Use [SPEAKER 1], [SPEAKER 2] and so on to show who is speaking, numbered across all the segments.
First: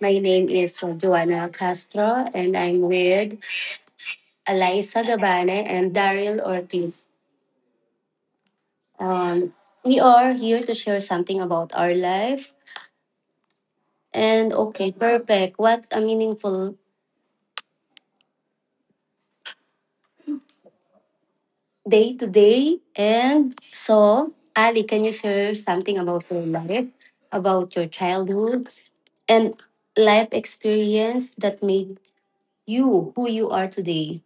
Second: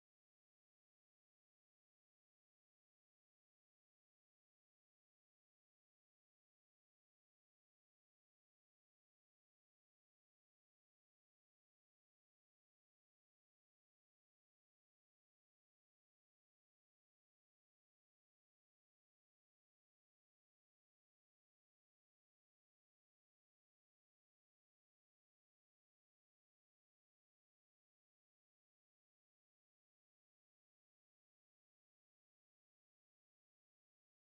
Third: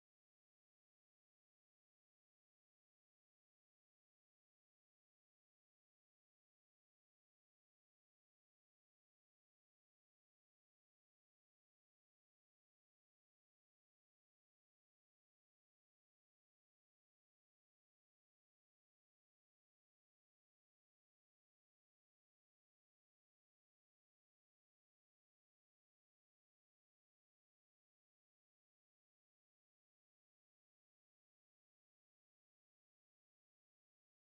[SPEAKER 1] My name is Joanna Castro, and I'm with Eliza Gabane and Daryl Ortiz. Um, we are here to share something about our life. And okay, perfect. What a meaningful day today. And so, Ali, can you share something about your life, about your childhood, and life experience that made you who you are today?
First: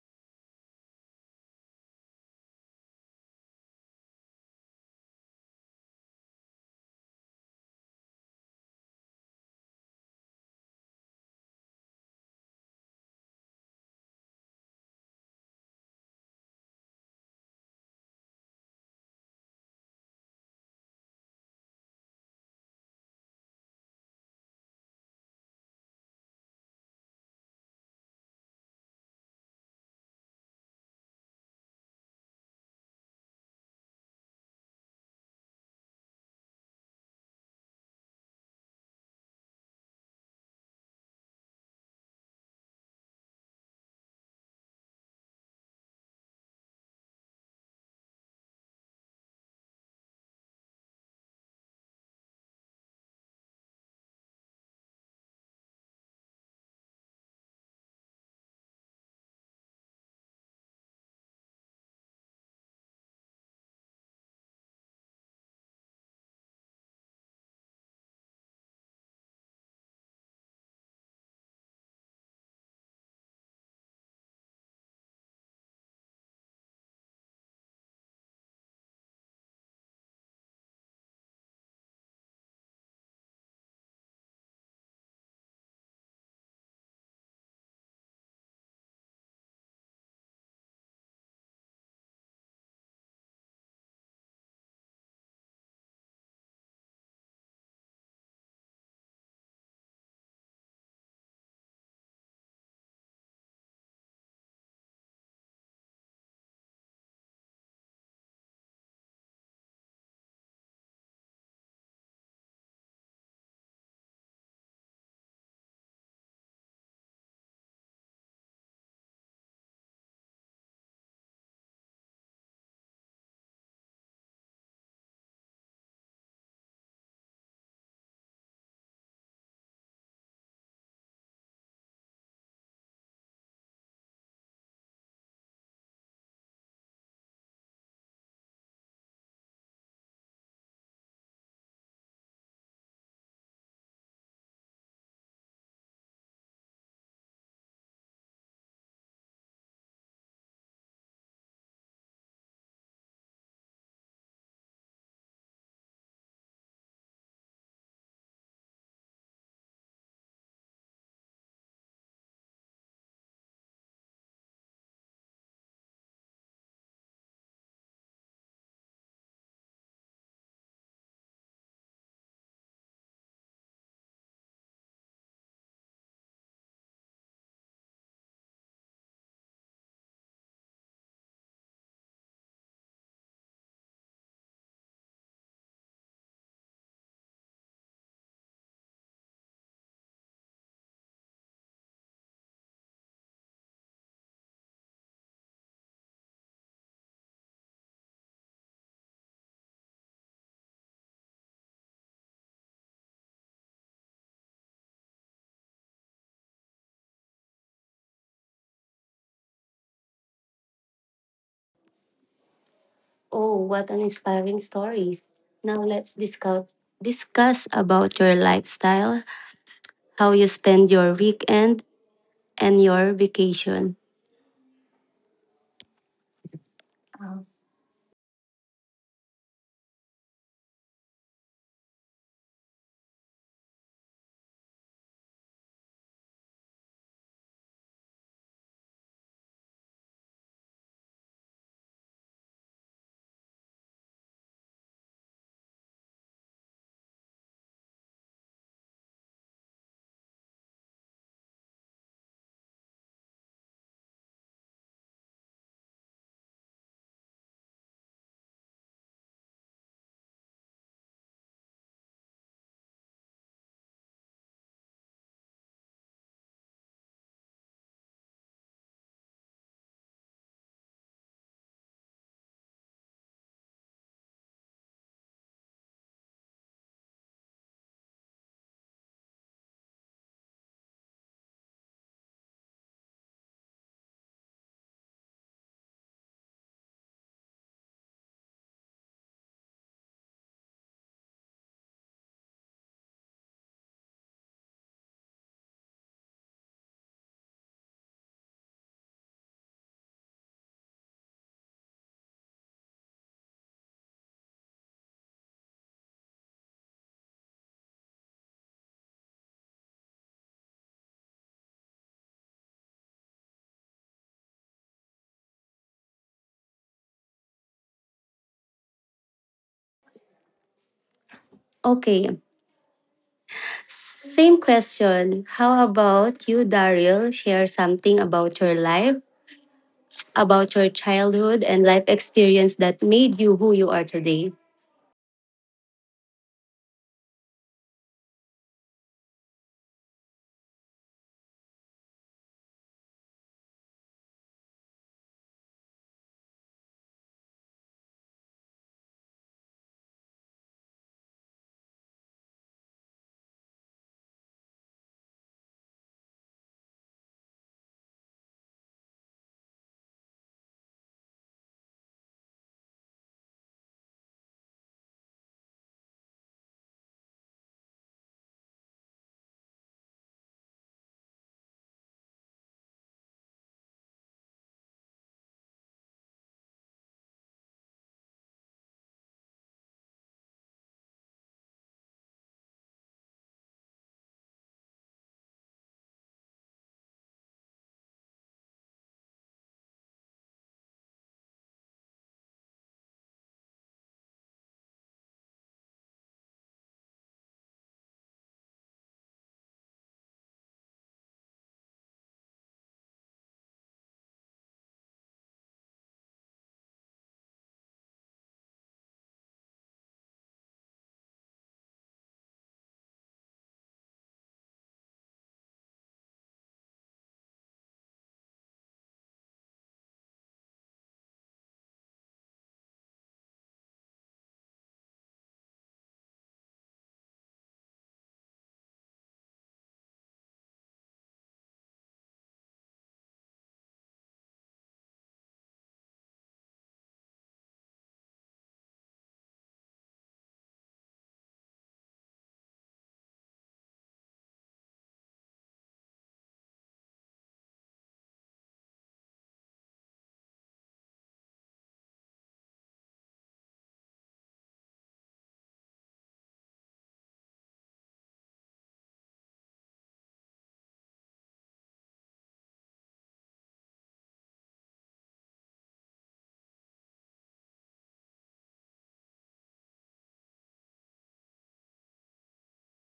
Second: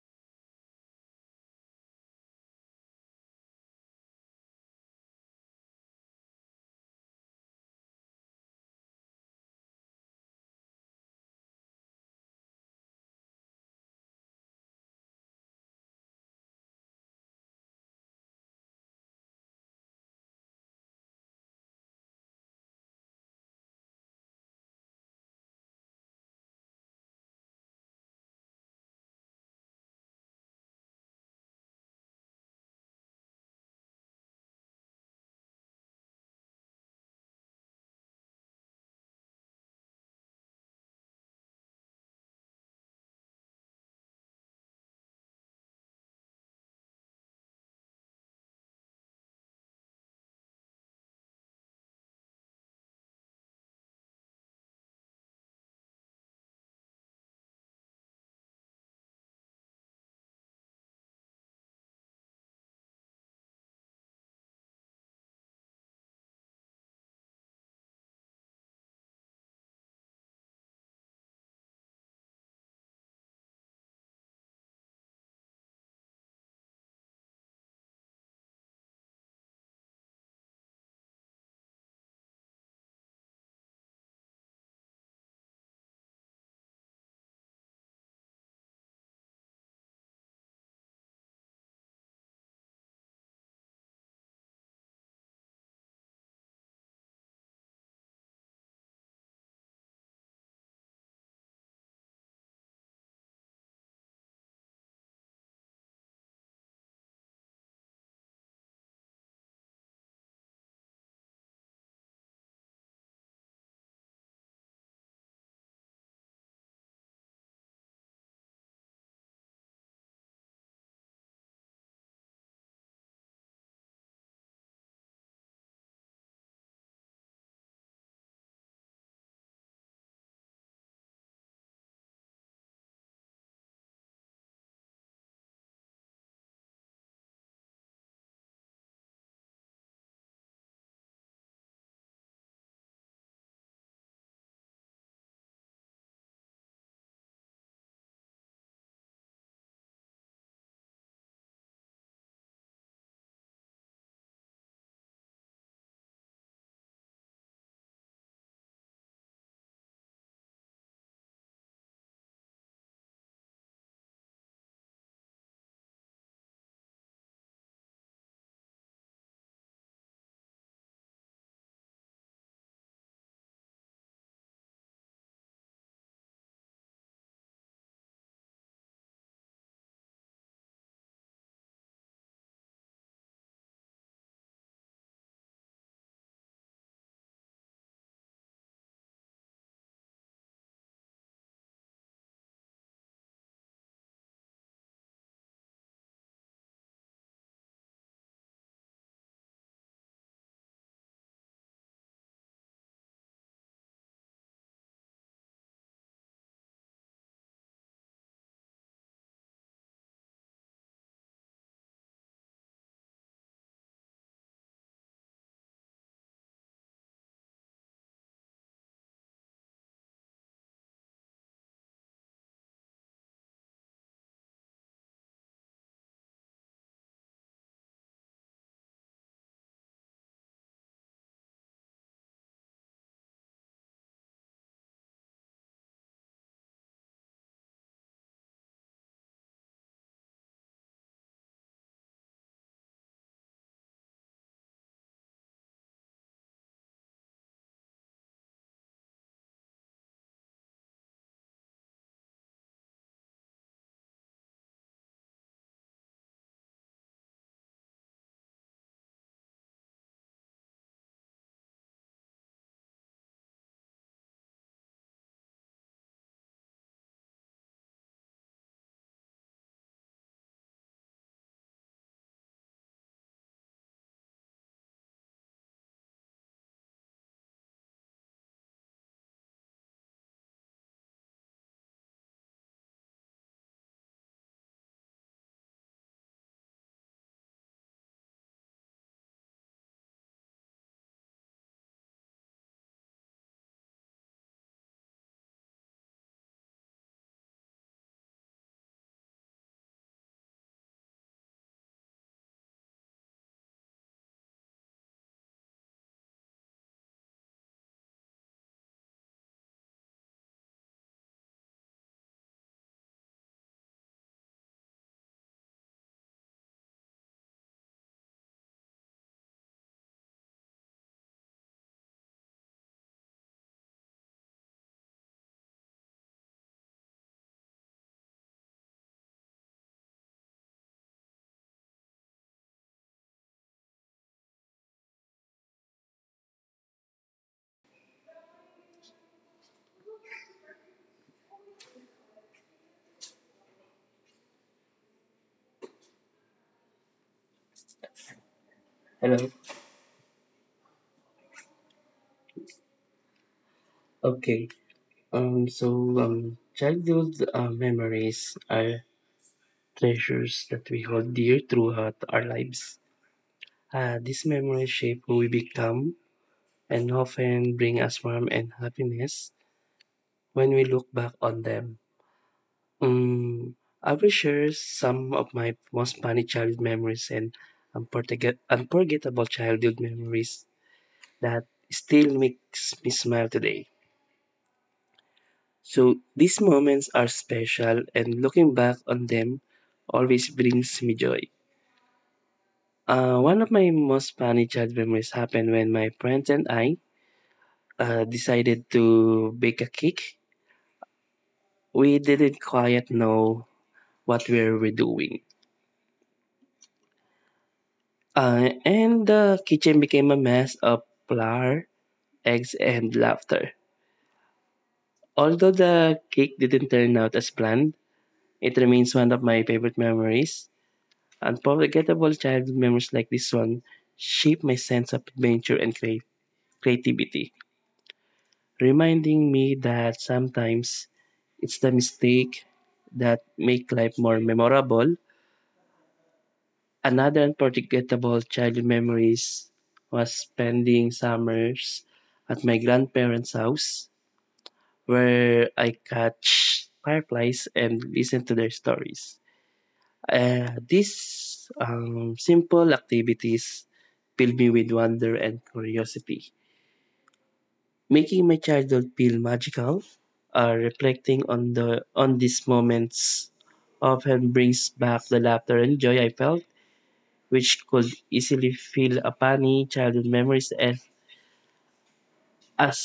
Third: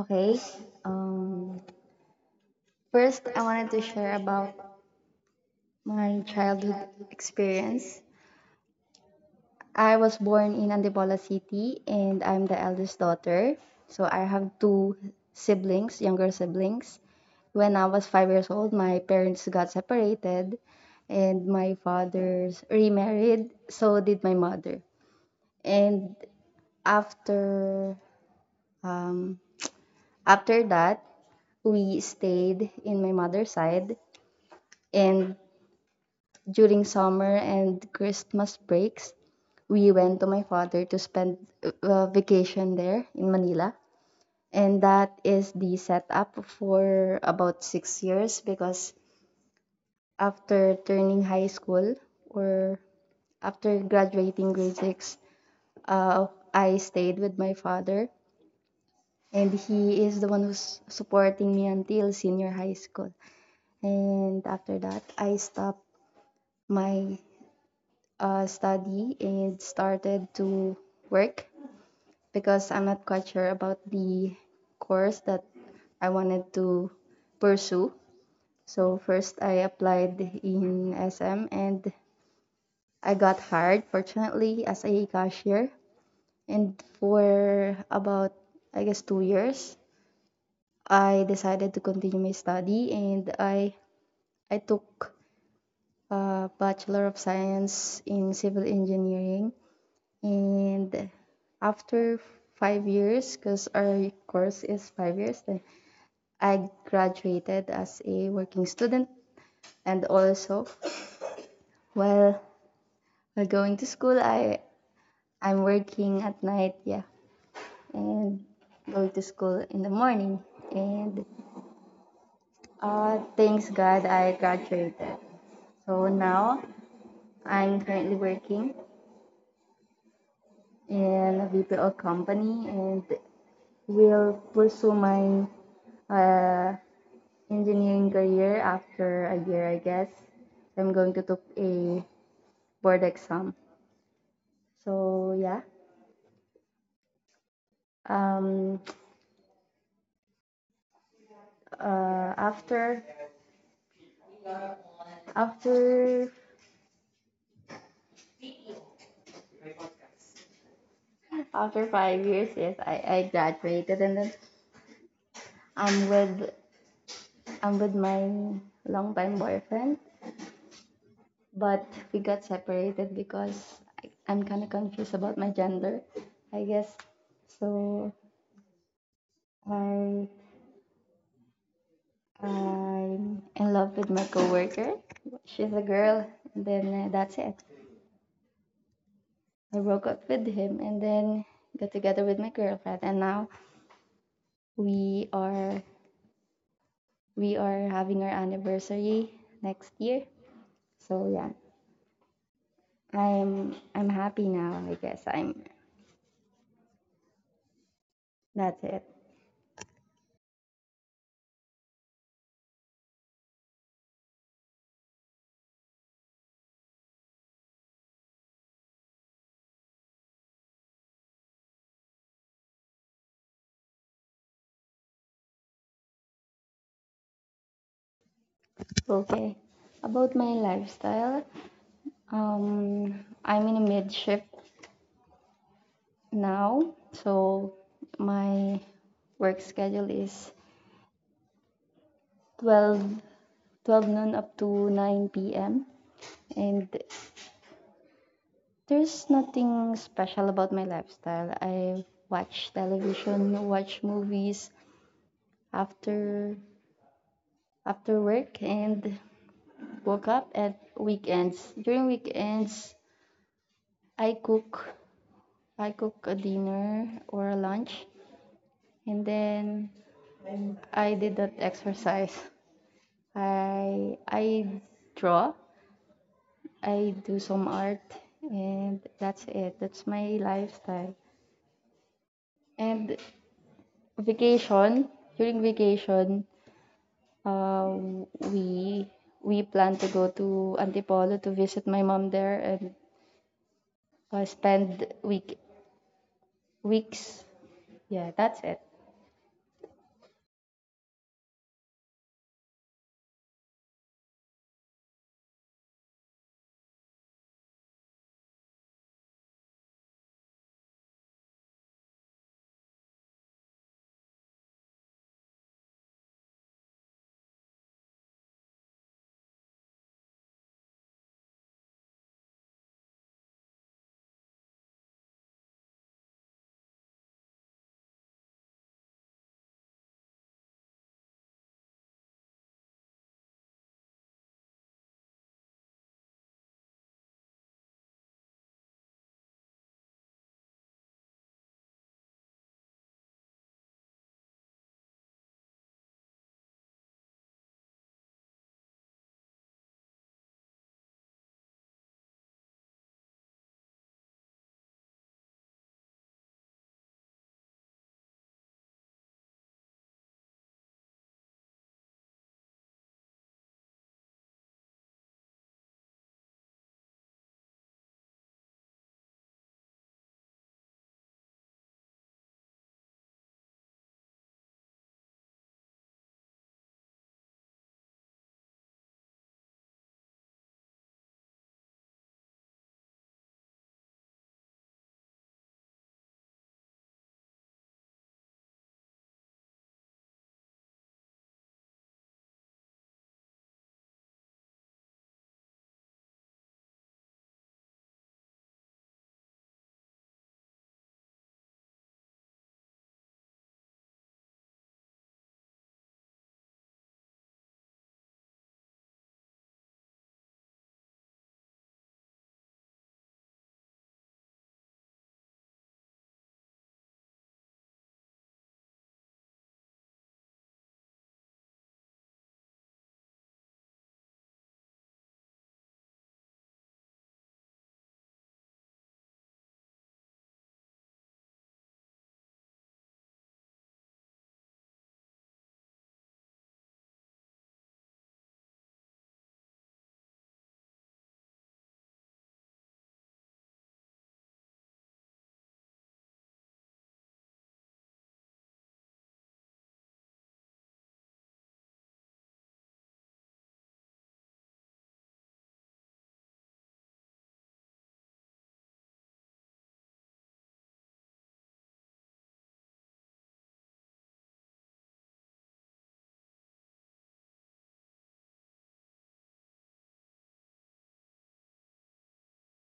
[SPEAKER 2] Okay. Um, First, I wanted to share about my childhood experience. I was born in Antipolo City and I'm the eldest daughter. So I have two siblings, younger siblings. When I was 5 years old, my parents got separated and my father's remarried, so did my mother. And after um, after that, we stayed in my mother's side, and during summer and Christmas breaks, we went to my father to spend vacation there in Manila. And that is the setup for about 6 years because after turning high school, or after graduating grade six, uh, I stayed with my father. And he is the one who's supporting me until senior high school. And after that, I stopped my study and started to work because I'm not quite sure about the course that I wanted to pursue. So first I applied in SM and I got hired fortunately as a cashier, and for about, I guess, 2 years, I decided to continue my study, and I took a Bachelor of Science in Civil Engineering. And after 5 years, because our course is 5 years, then I graduated as a working student. And also, while, while going to school, I'm working at night, yeah, and going to school in the morning. And thanks God, I graduated. So now I'm currently working in a VPO company and will pursue my uh, engineering career after a year, I guess. I'm going to take a board exam. So yeah. Um. Uh. After after after 5 years, yes, I graduated, and then I'm with I'm with my longtime boyfriend, but we got separated because I'm kind of confused about my gender, I guess. So I I'm in love with my coworker. She's a girl, and then that's it. I broke up with him, and then got together with my girlfriend, and now we are we are having our anniversary next year. So yeah, I'm happy now. I guess I'm. That's it.
[SPEAKER 1] Oh, what an inspiring stories. Now let's discuss about your lifestyle, how you spend your weekend and your vacation.
[SPEAKER 2] Okay. About my lifestyle, I'm in a mid shift now, so my work schedule is 12 12 noon up to 9 p.m. And there's nothing special about my lifestyle. I watch television, watch movies after after work and woke up at weekends. During weekends, I cook I cook a dinner or a lunch, and then I did that exercise. I draw, I do some art, and that's it. That's my lifestyle. And vacation, during vacation, uh, we we plan to go to Antipolo to visit my mom there and spend weeks. Yeah, that's it.
[SPEAKER 1] Okay, same question. How about you, Daryl? Share something about your life, about your childhood and life experience that made you who you are today.
[SPEAKER 3] Hello. Okay. Childhood memories are treasures that we hold dear throughout our lives. These memories shape who we become and often bring us warmth and happiness when we look back on them. Um, I will share some of my most funny childhood memories and unforgettable childhood memories that still makes me smile today. So these moments are special, and looking back on them always brings me joy. One of my most funny childhood memories happened when my friends and I decided to bake a cake. We didn't quite know what we were doing, and the kitchen became a mess of flour, eggs, and laughter. Although the cake didn't turn out as planned, it remains one of my favorite memories. Unforgettable childhood memories like this one shape my sense of adventure and creativity, reminding me that sometimes it's the mistake that make life more memorable. Another unforgettable childhood memories was spending summers at my grandparents' house where I catch fireflies and listen to their stories. These simple activities filled me with wonder and curiosity, making my childhood feel magical. Reflecting on these moments often brings back the laughter and joy I felt, which could easily fill a funny childhood memories and as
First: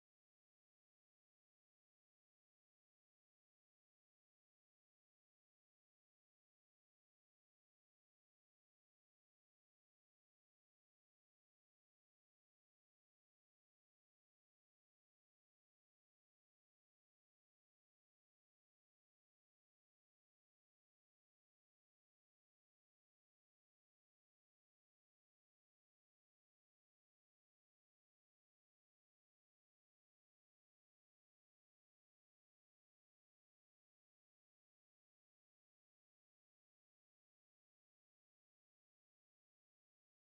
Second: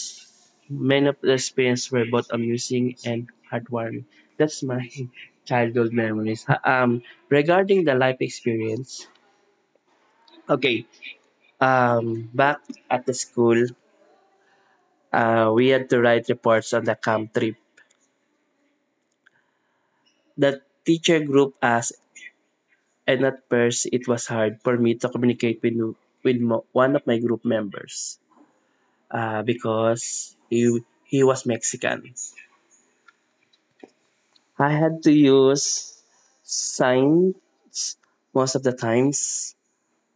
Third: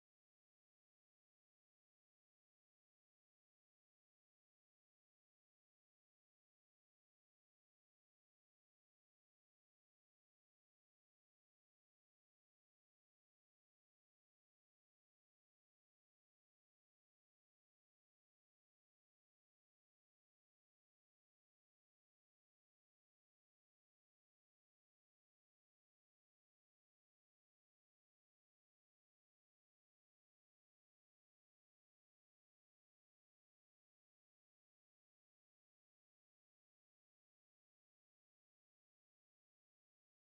[SPEAKER 3] many of the experiences were both amusing and heartwarming. That's my childhood memories. Regarding the life experience, okay, back at the school, we had to write reports on the camp trip. The teacher group asked, and at first it was hard for me to communicate with one of my group members because he was Mexican. I had to use signs most of the times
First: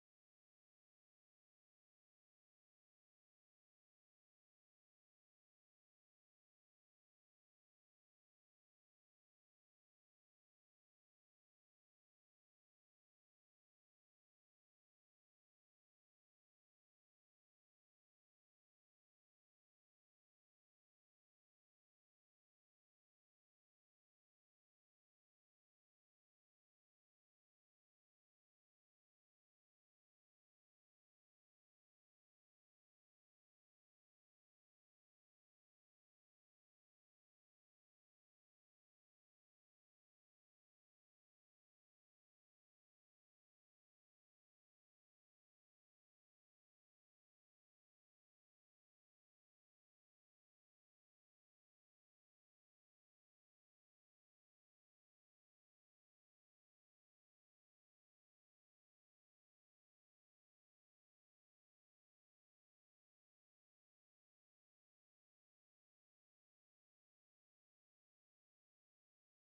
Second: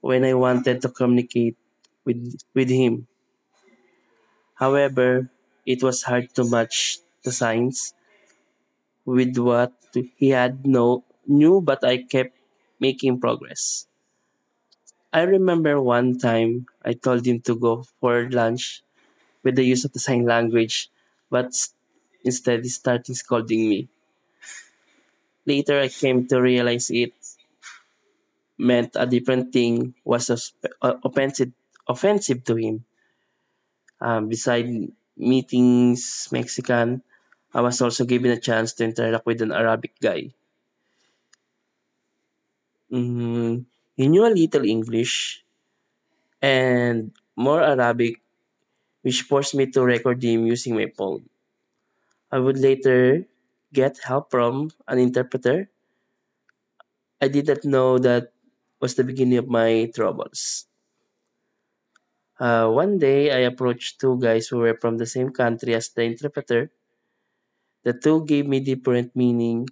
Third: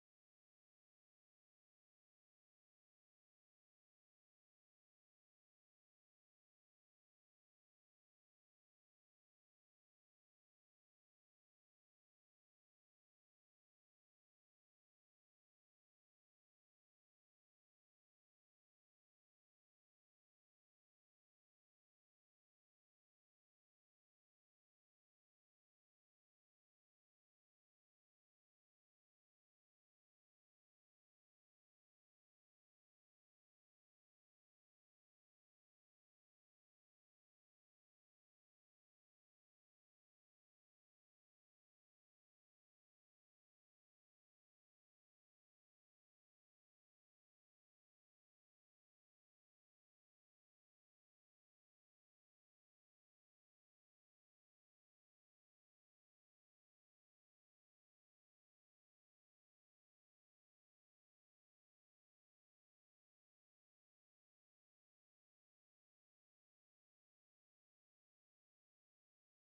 [SPEAKER 3] when I wanted to communicate with him. However, it was hard to match the signs with what he had no knew, but I kept making progress. I remember one time I told him to go for lunch with the use of the sign language, but instead he started scolding me. Later, I came to realize it meant a different thing was uh, offensive, offensive to him. Beside meetings Mexican, I was also given a chance to interact with an Arabic guy. Mm, he knew a little English, and more Arabic, which forced me to record them using my phone. I would later get help from an interpreter. I did not know that was the beginning of my troubles. One day, I approached two guys who were from the same country as the interpreter. The two gave me different meaning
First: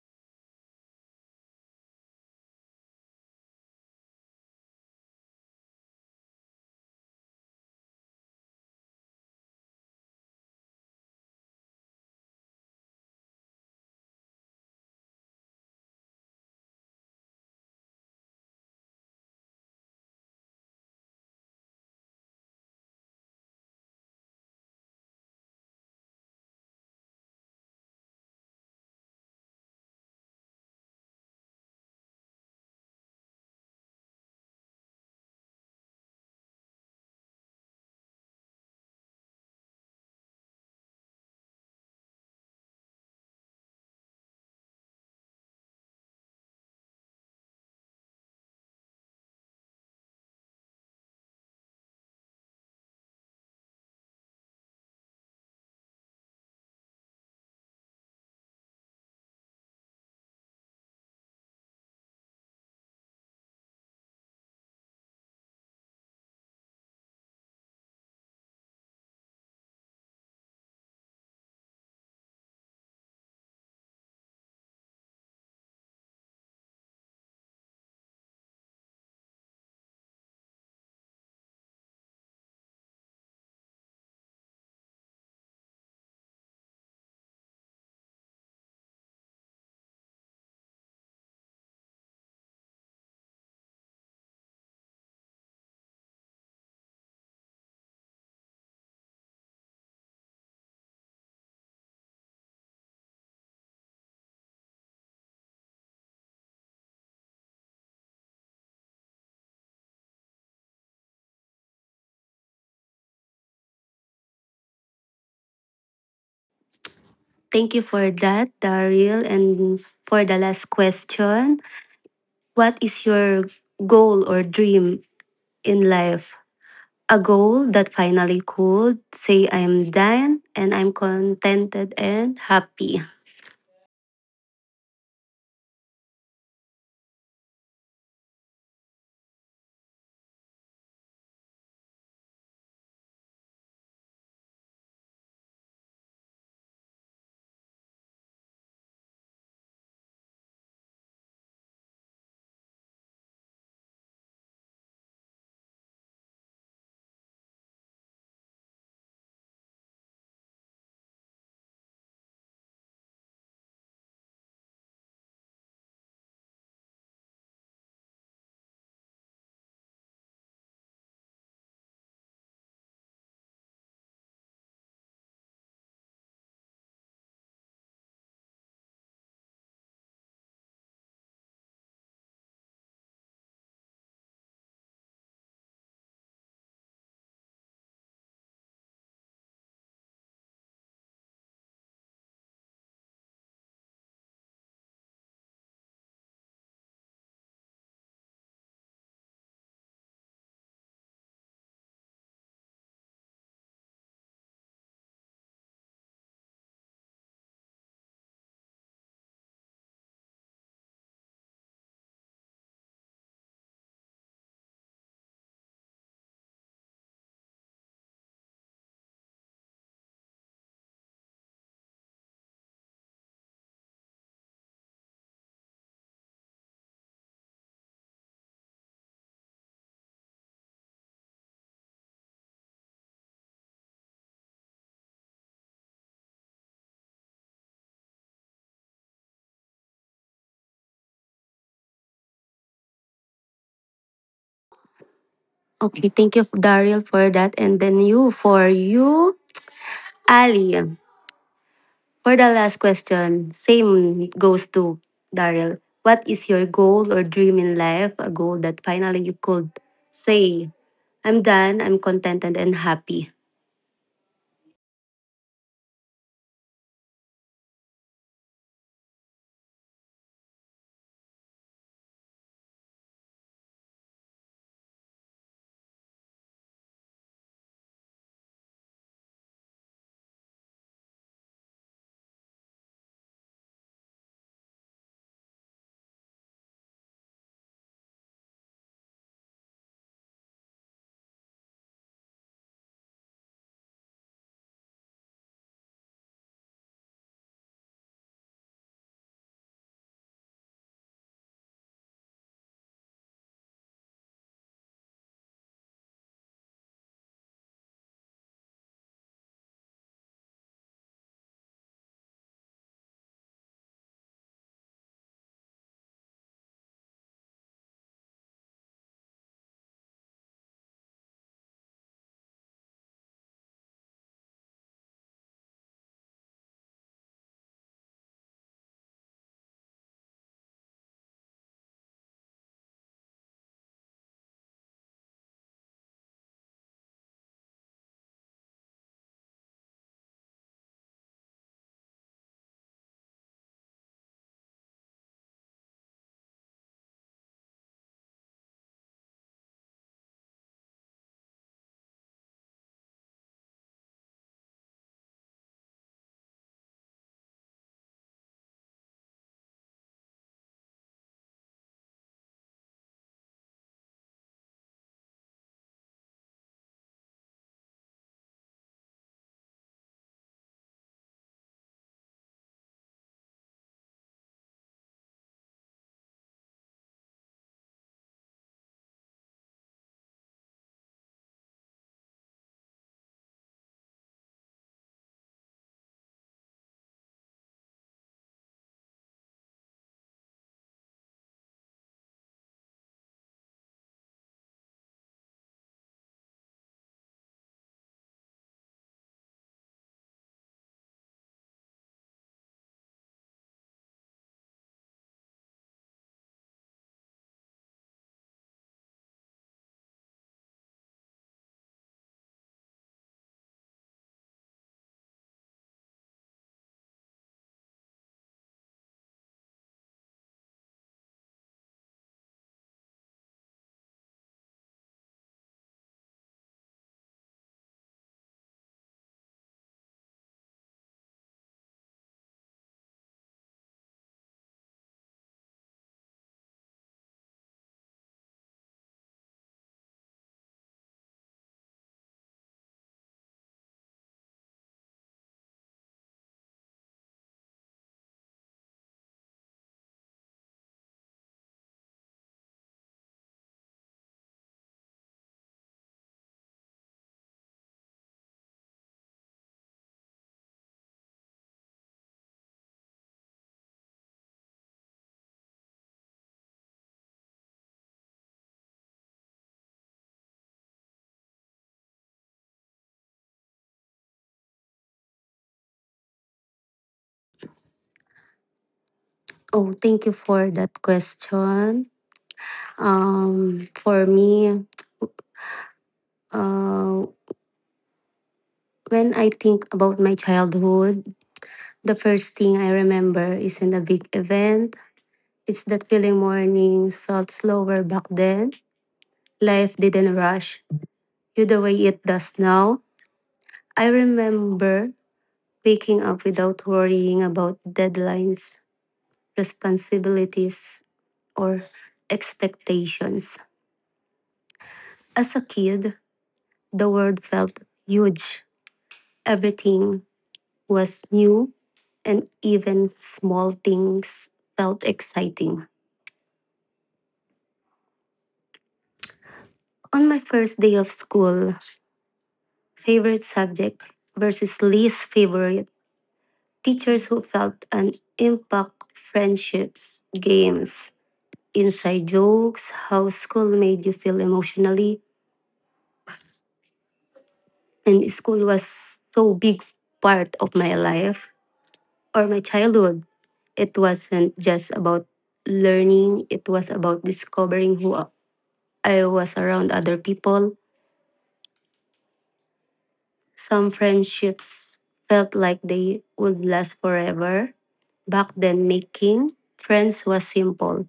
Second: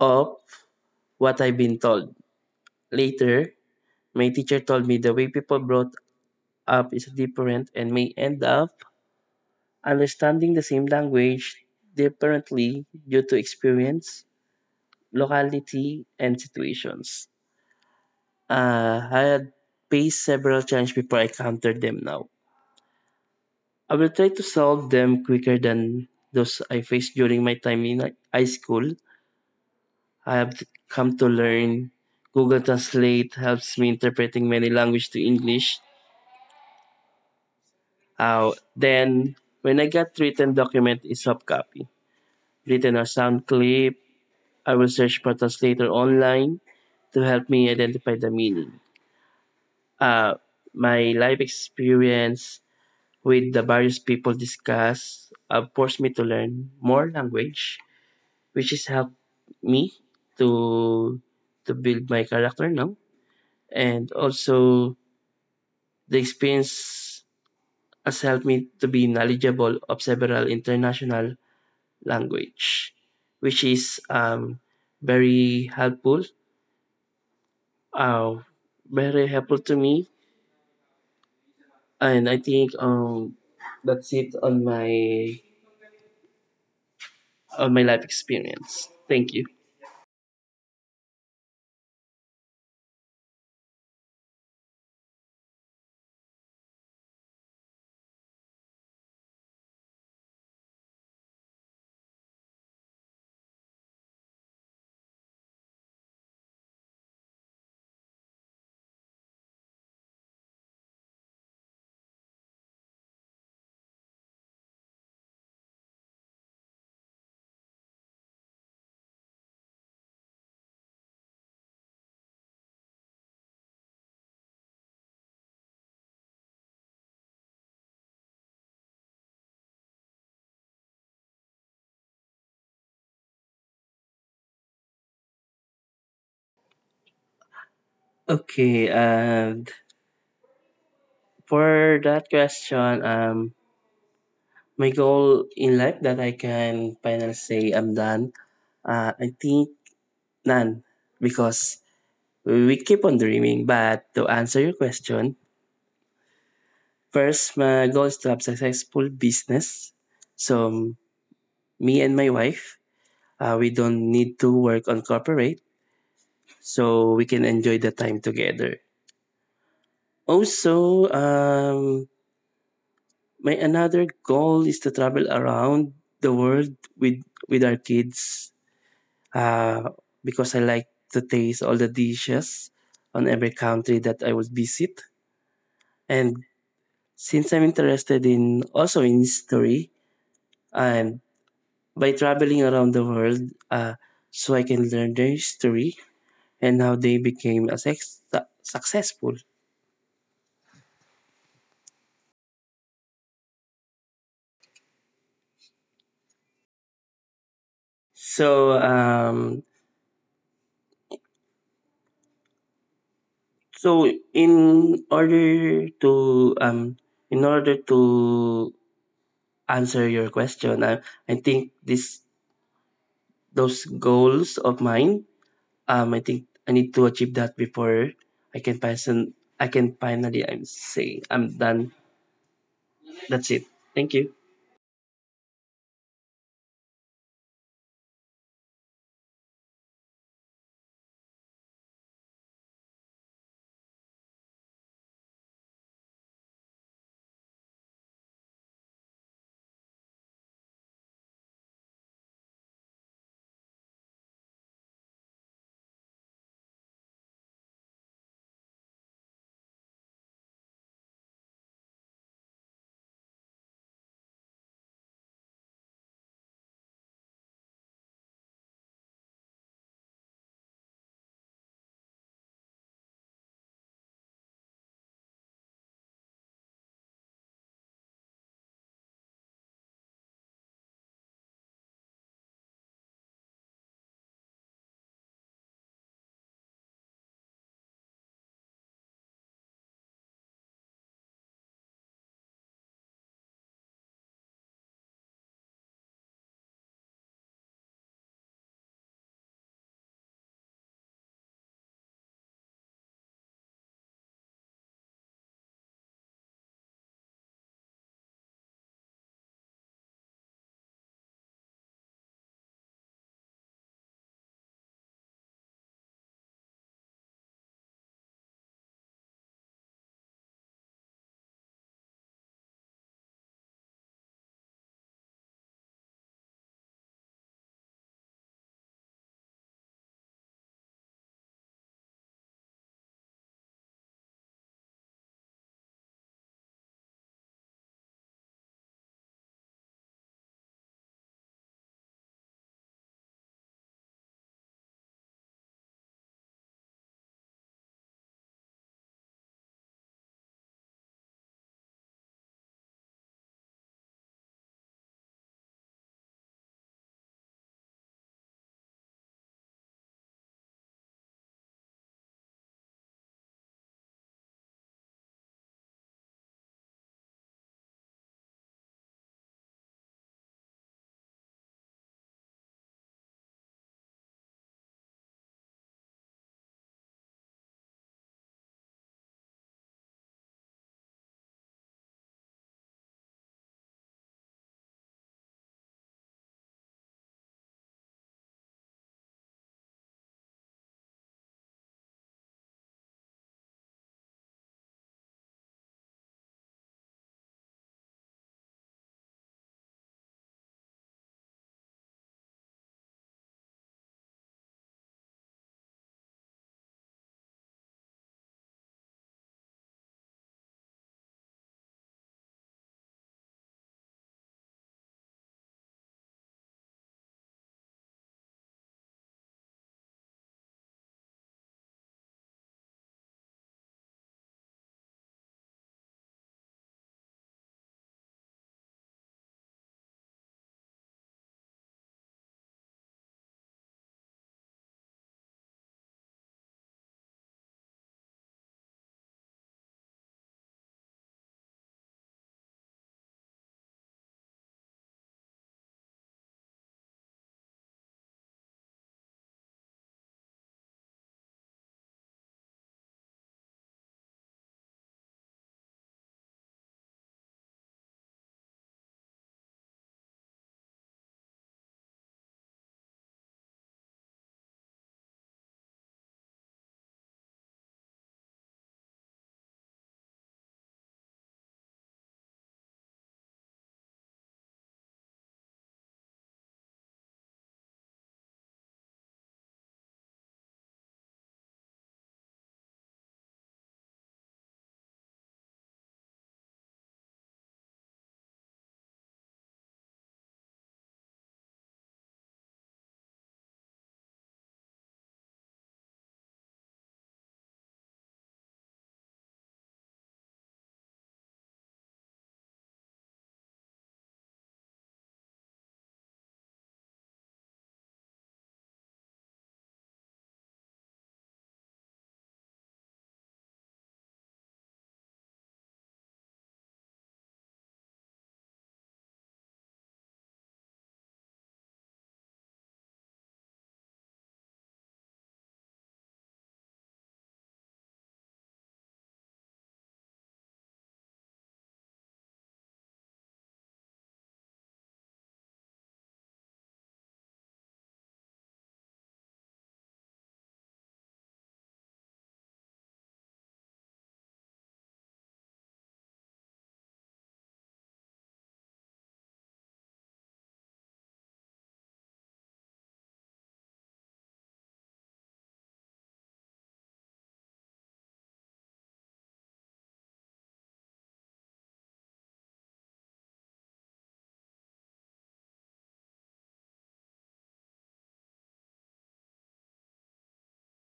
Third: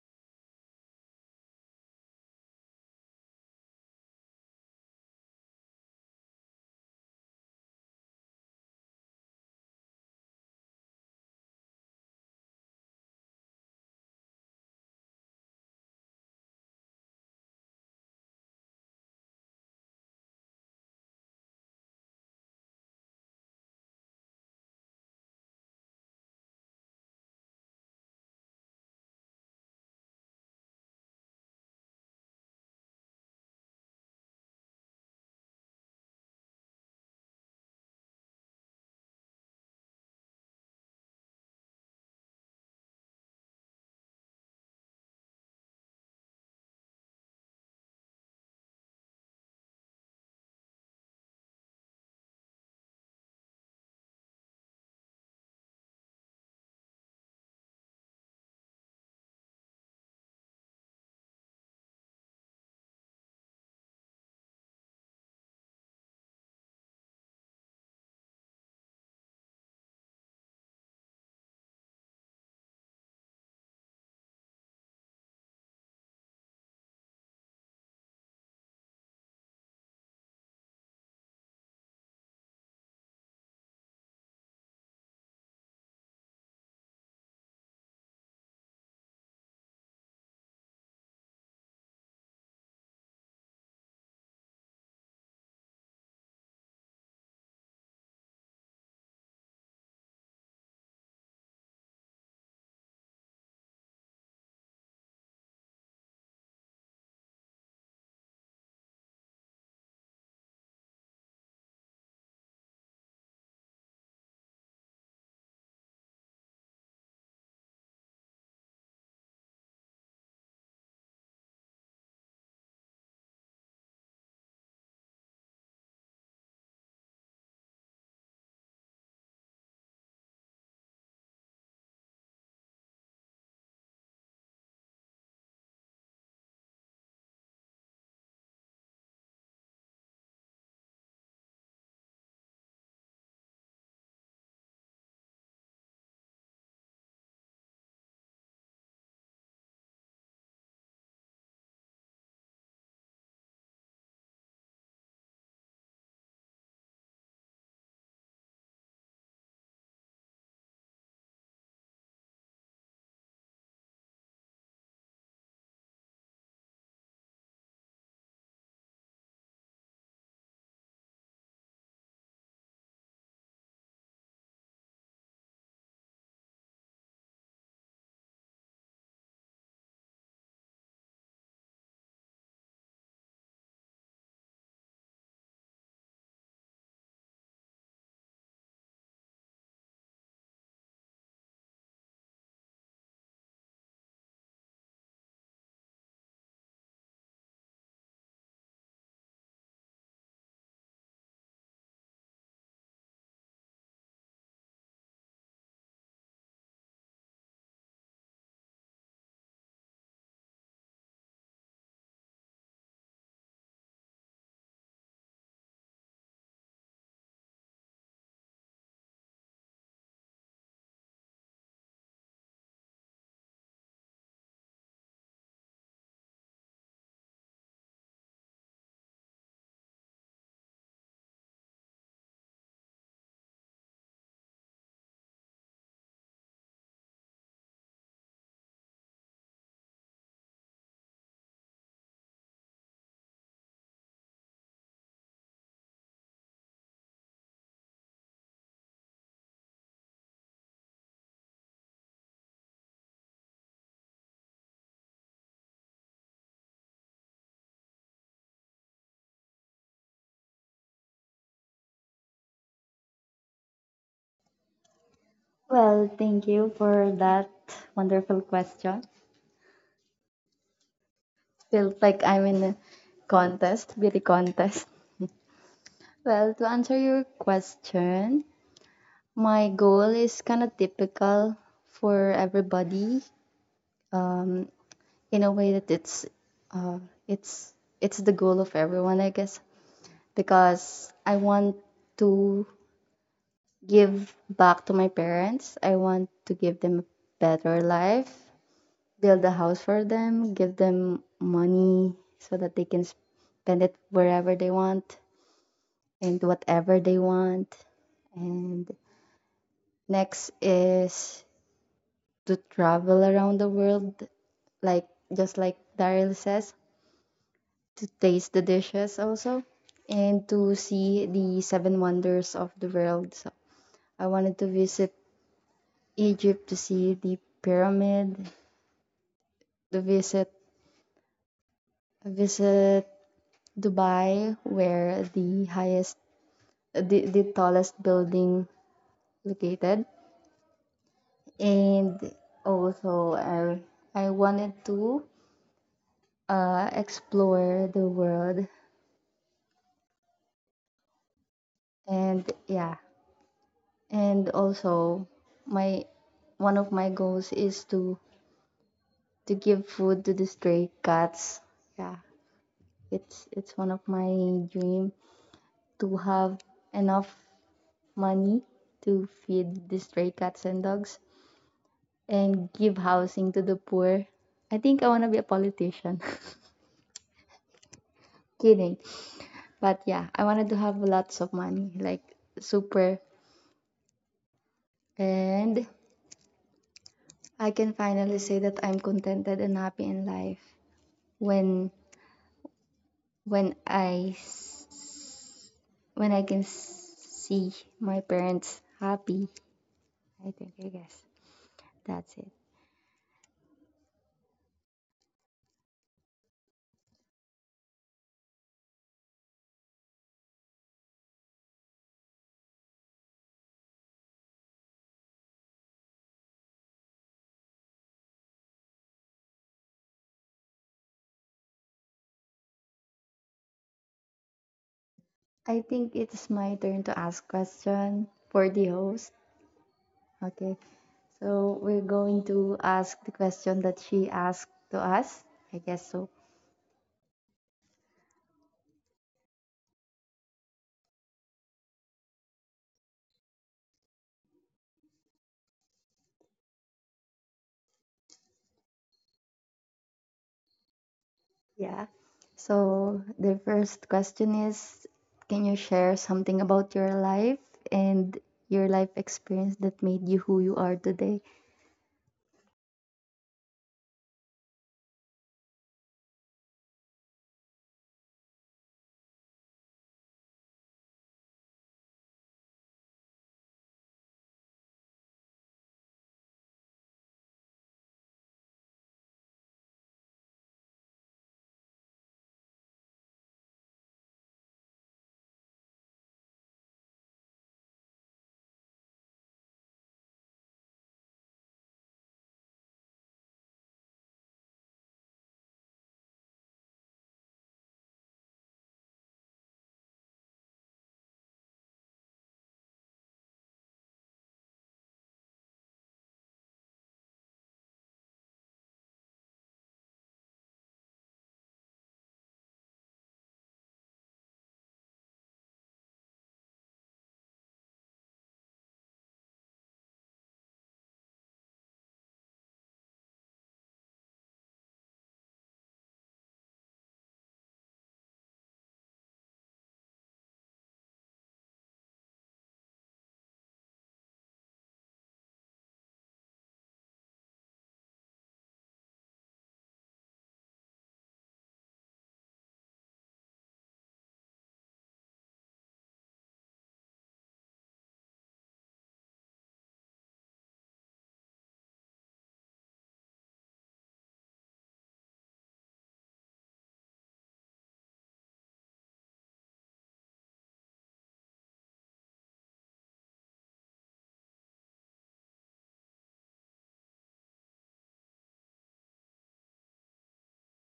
[SPEAKER 3] of what I've been told. Later, my teacher told me the way people brought up is different and may end up understanding the same language differently due to experience, locality, and situations. I had faced several challenges before I encountered them now. I will try to solve them quicker than those I faced during my time in high school. I have come to learn Google Translate helps me interpreting many language to English. Then, when I got written document is soft copy, written or sound clip, I will search for translator online to help me identify the meaning. Uh, my life experience with the various people discussed forced me to learn more language, which has helped me to to build my character now. And also the experience has helped me to be knowledgeable of several international language, which is very helpful uh, very helpful to me, and I think that's it on my life experience. Thank you.
[SPEAKER 1] Thank you for that, Daryl. And for the last question, what is your goal or dream in life? A goal that finally could say I am done and I'm contented and happy.
[SPEAKER 3] Okay, and for that question, my goal in life that I can finally say I'm done. I think none because we keep on dreaming. But to answer your question, first, my goal is to have successful business. So me and my wife, we don't need to work on corporate so we can enjoy the time together. Also, my another goal is to travel around the world with our kids uh, because I like to taste all the dishes on every country that I would visit. And since I'm interested in also in history, and by traveling around the world, uh, so I can learn their history and how they became a successful. So um, So in order to um in order to answer your question, I think this those goals of mine, I think I need to achieve that before I can person I can finally I'm say I'm done. That's it. Thank you.
[SPEAKER 1] Okay, thank you, Daryl, for that. And then you, for you, Ali. For the last question, same goes to Daryl. What is your goal or dream in life? A goal that finally you could say, I'm done, I'm contented and happy.
[SPEAKER 2] Well, thank you for that wonderful question. Feel like I'm in a contest, beauty contest. Well, to answer your question, my goal is kind of typical for everybody. Um, in a way that uh, it's it's the goal of everyone, I guess. Because I want to give back to my parents, I want to give them a better life, build a house for them, give them money so that they can spend it wherever they want and whatever they want. And next is to travel around the world, like, just like Daryl says, to taste the dishes also, and to see the seven wonders of the world. So I wanted to visit Egypt to see the pyramid, to visit Dubai where the highest, the tallest building located. And also I wanted to explore the world, and yeah. And also, my one of my goals is to give food to the stray cats. Yeah, it's one of my dream to have enough money to feed the stray cats and dogs and give housing to the poor. I think I want to be a politician. Kidding. But yeah, I wanted to have lots of money, like, super. And I can finally say that I'm contented and happy in life when when I s- when I can s- see my parents happy, I think. I guess that's it. I think it's my turn to ask question for the host. Okay. So we're going to ask the question that she asked to us. I guess so. Yeah. So the first question is, can you share something about your life and your life experience that made you who you are today?
[SPEAKER 1] Oh, thank you for that question. For me, uh, when I think about my childhood, the first thing I remember isn't a big event. It's that feeling mornings felt slower back then. Life didn't rush you the way it does now. I remember waking up without worrying about deadlines, responsibilities, or expectations. As a kid, the world felt huge. Everything was new, and even small things felt exciting. On my first day of school, favorite subject versus least favorite, teachers who felt an impact, friendships, games, inside jokes, how school made you feel emotionally, and school was so big part of my life or my childhood. It wasn't just about learning, it was about discovering who I was around other people. Some friendships felt like they would last forever. Back then, making friends was simple.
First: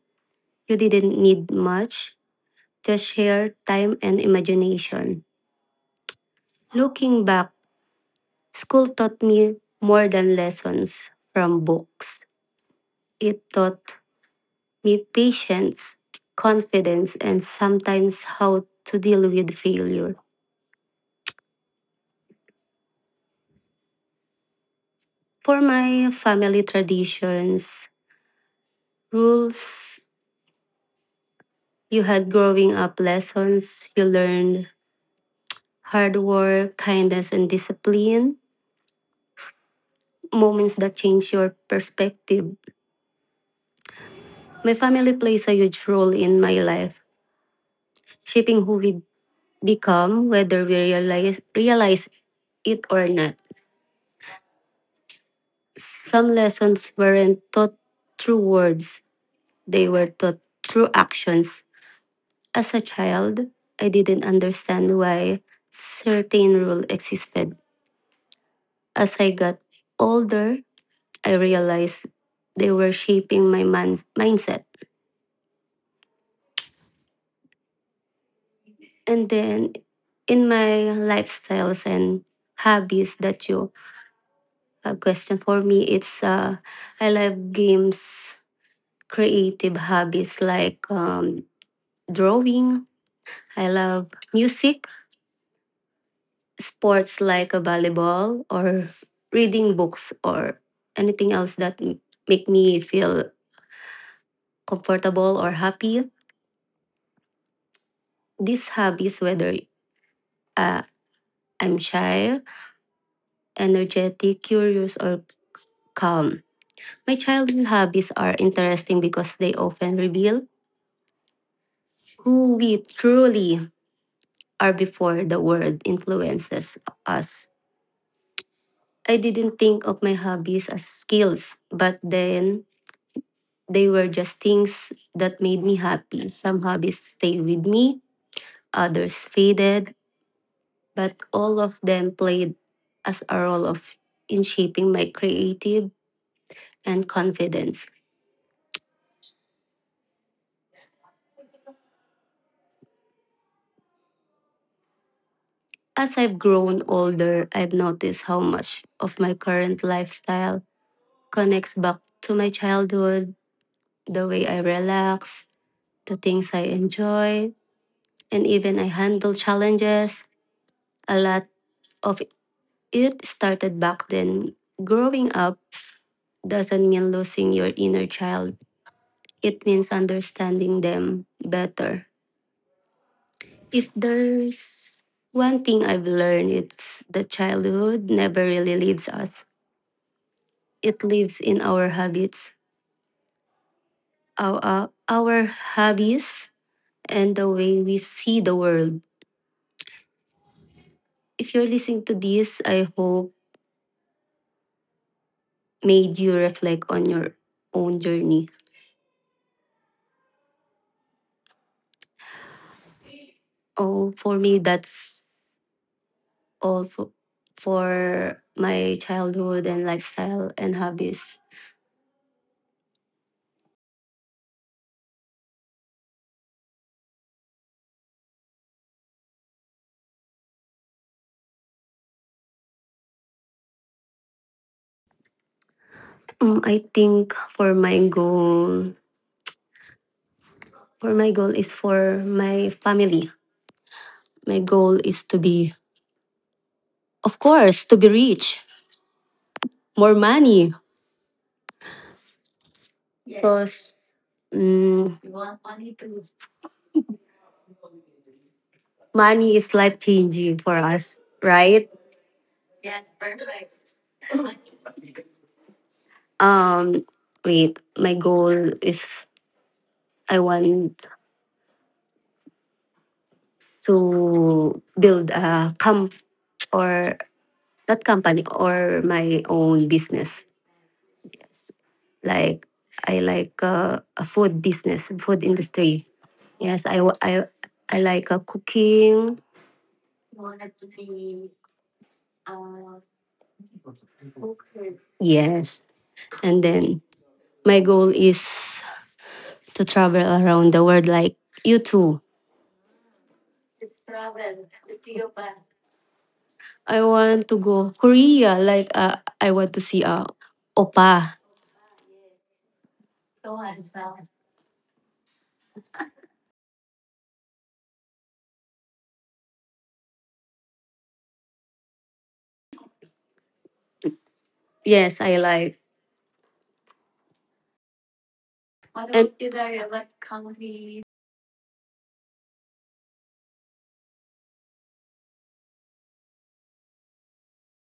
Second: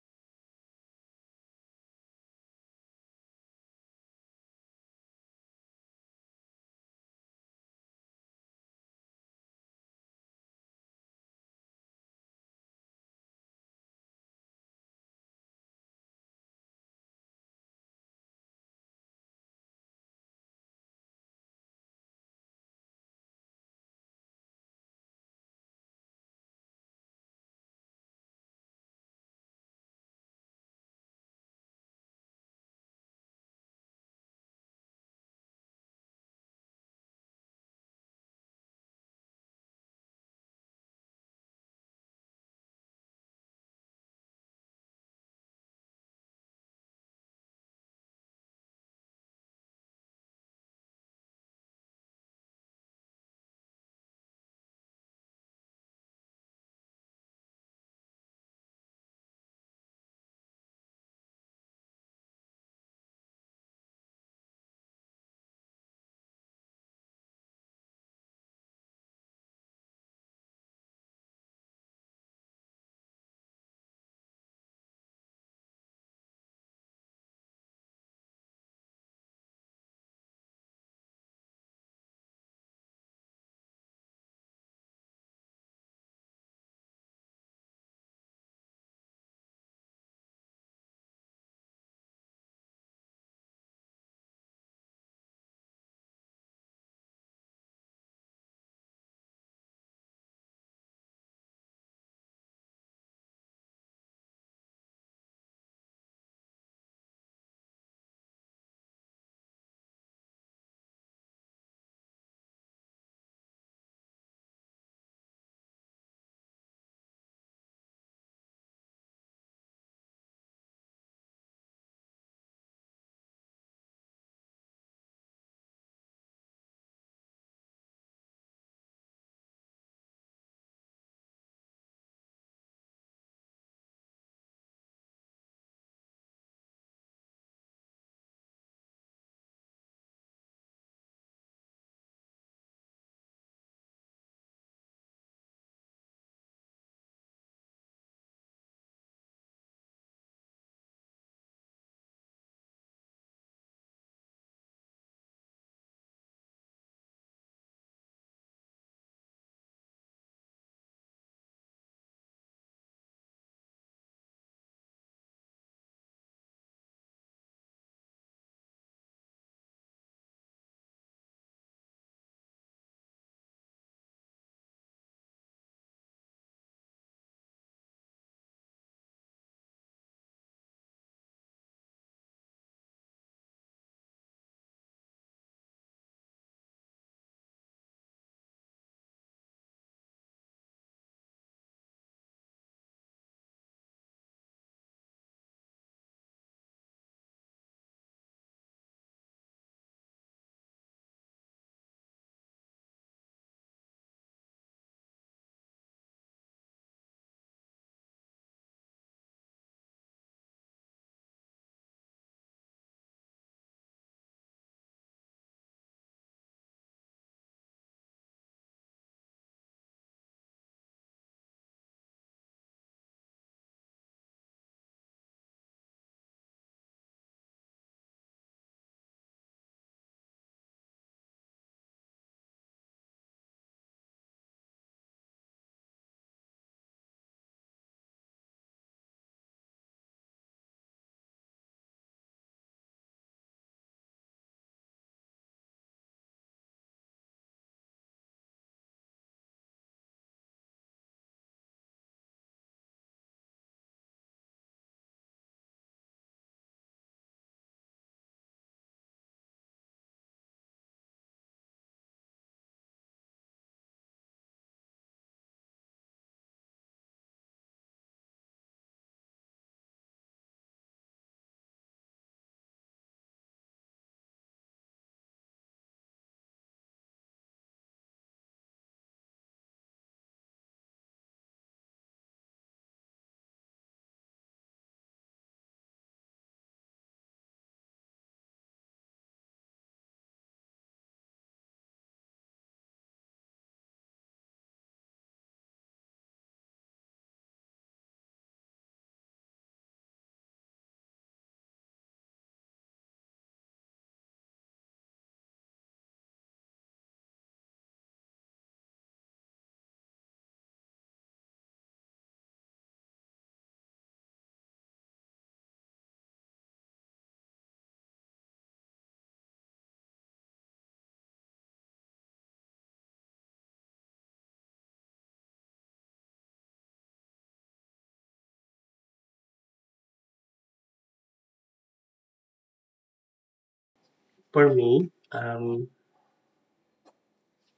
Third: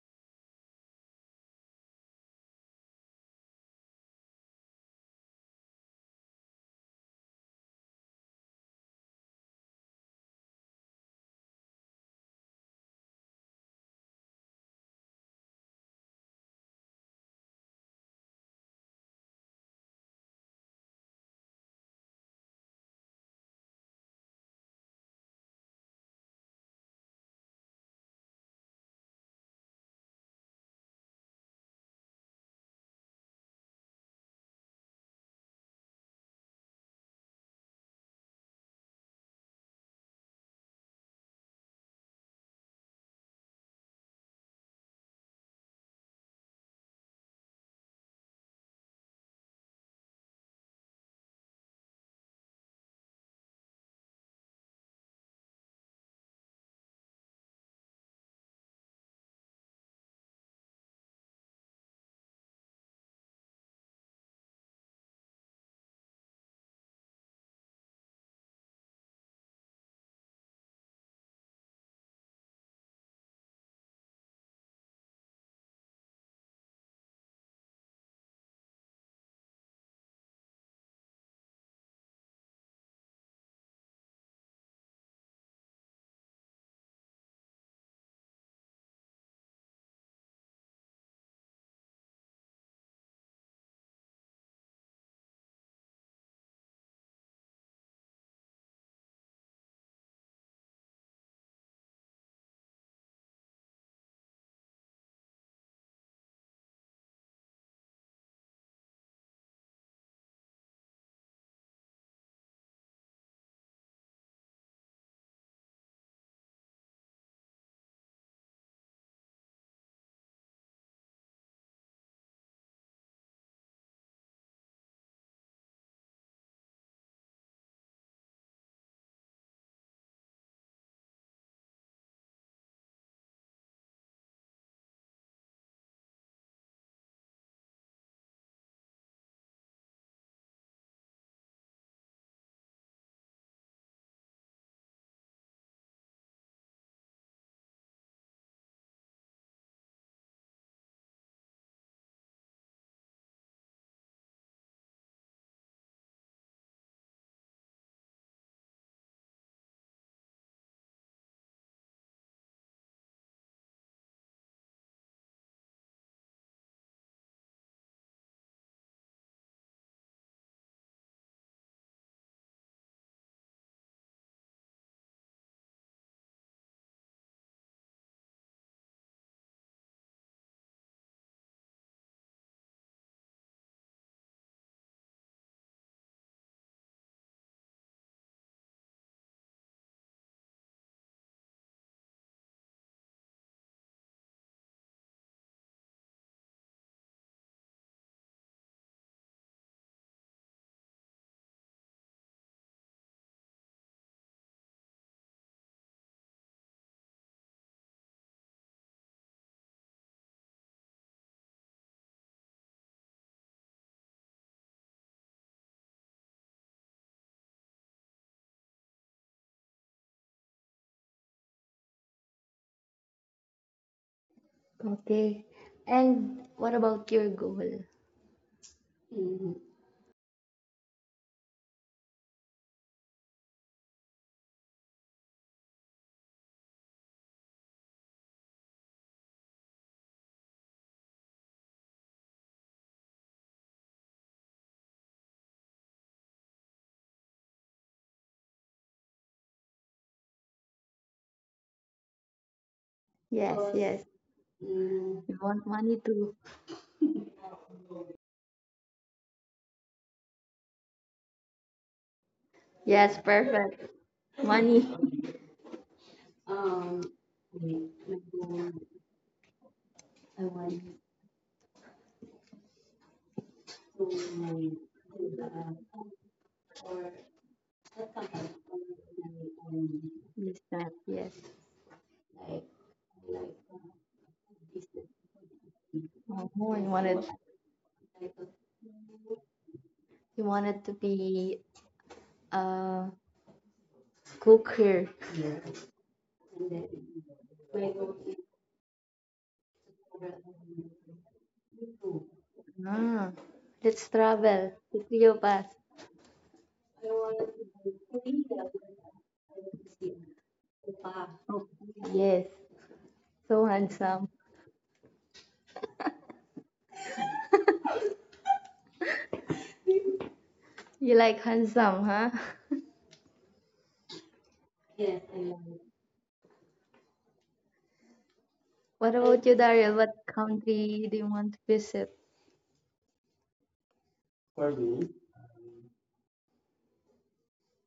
[SPEAKER 1] You didn't need much, just share time and imagination. Looking back, school taught me more than lessons from books. It taught me patience, confidence, and sometimes how to deal with failure. For my family traditions, rules you had growing up, lessons you learned, hard work, kindness, and discipline, moments that change your perspective. My family plays a huge role in my life, shaping who we become, whether we realize it or not. Some lessons weren't taught through words, they were taught through actions. As a child, I didn't understand why certain rules existed. As I got older, I realized they were shaping my mindset. And then in my lifestyles and hobbies that you have questioned for me, it's I love games, creative hobbies like drawing. I love music, sports like a volleyball or reading books or anything else that make me feel comfortable or happy. These hobbies, whether uh, I'm shy, energetic, curious, or calm. My childhood hobbies are interesting because they often reveal who we truly are before the world influences us. I didn't think of my hobbies as skills, but then they were just things that made me happy. Some hobbies stayed with me, others faded, but all of them played as a role of in shaping my creative and confidence. As I've grown older, I've noticed how much of my current lifestyle connects back to my childhood, the way I relax, the things I enjoy, and even I handle challenges. A lot of it started back then. Growing up doesn't mean losing your inner child, it means understanding them better. If there's one thing I've learned, it's that childhood never really leaves us. It lives in our habits, our hobbies, and the way we see the world. If you're listening to this, I hope made you reflect on your own journey. Oh, for me, that's all for my childhood and lifestyle and hobbies.
[SPEAKER 2] Okay. And what about your goal?
[SPEAKER 1] I think for my goal is for my family. My goal is to be, of course, to be rich, more money,
[SPEAKER 2] Yes,
[SPEAKER 1] because
[SPEAKER 2] yes.
[SPEAKER 1] mm,
[SPEAKER 2] You want money too.
[SPEAKER 1] money is life changing for us, right?
[SPEAKER 2] Yes, perfect. Money.
[SPEAKER 1] Um, wait, my goal is I
[SPEAKER 2] I want
[SPEAKER 1] want to build a comp or that company or my own
[SPEAKER 2] to
[SPEAKER 1] business.
[SPEAKER 2] be, yes.
[SPEAKER 1] Yes. Like I like a food business, food industry.
[SPEAKER 2] Oh, no, he, yes,
[SPEAKER 1] Yes, I wa-
[SPEAKER 2] wanted.
[SPEAKER 1] I like cooking.
[SPEAKER 2] He wanted to be a cooker.
[SPEAKER 1] Yes, and then my goal is to travel around the world like you too.
[SPEAKER 2] Ah, let's travel the three of us.
[SPEAKER 1] I want to go Korea. Like I want to see oppa.
[SPEAKER 2] Yes, so handsome. You like handsome, huh?
[SPEAKER 1] Yes, I like. What
[SPEAKER 2] What
[SPEAKER 1] about
[SPEAKER 2] about
[SPEAKER 1] you
[SPEAKER 2] you,
[SPEAKER 1] consider
[SPEAKER 2] Daryl?
[SPEAKER 1] what
[SPEAKER 2] What
[SPEAKER 1] country?
[SPEAKER 2] country do you want to visit? For
[SPEAKER 3] For
[SPEAKER 2] me,
[SPEAKER 3] me,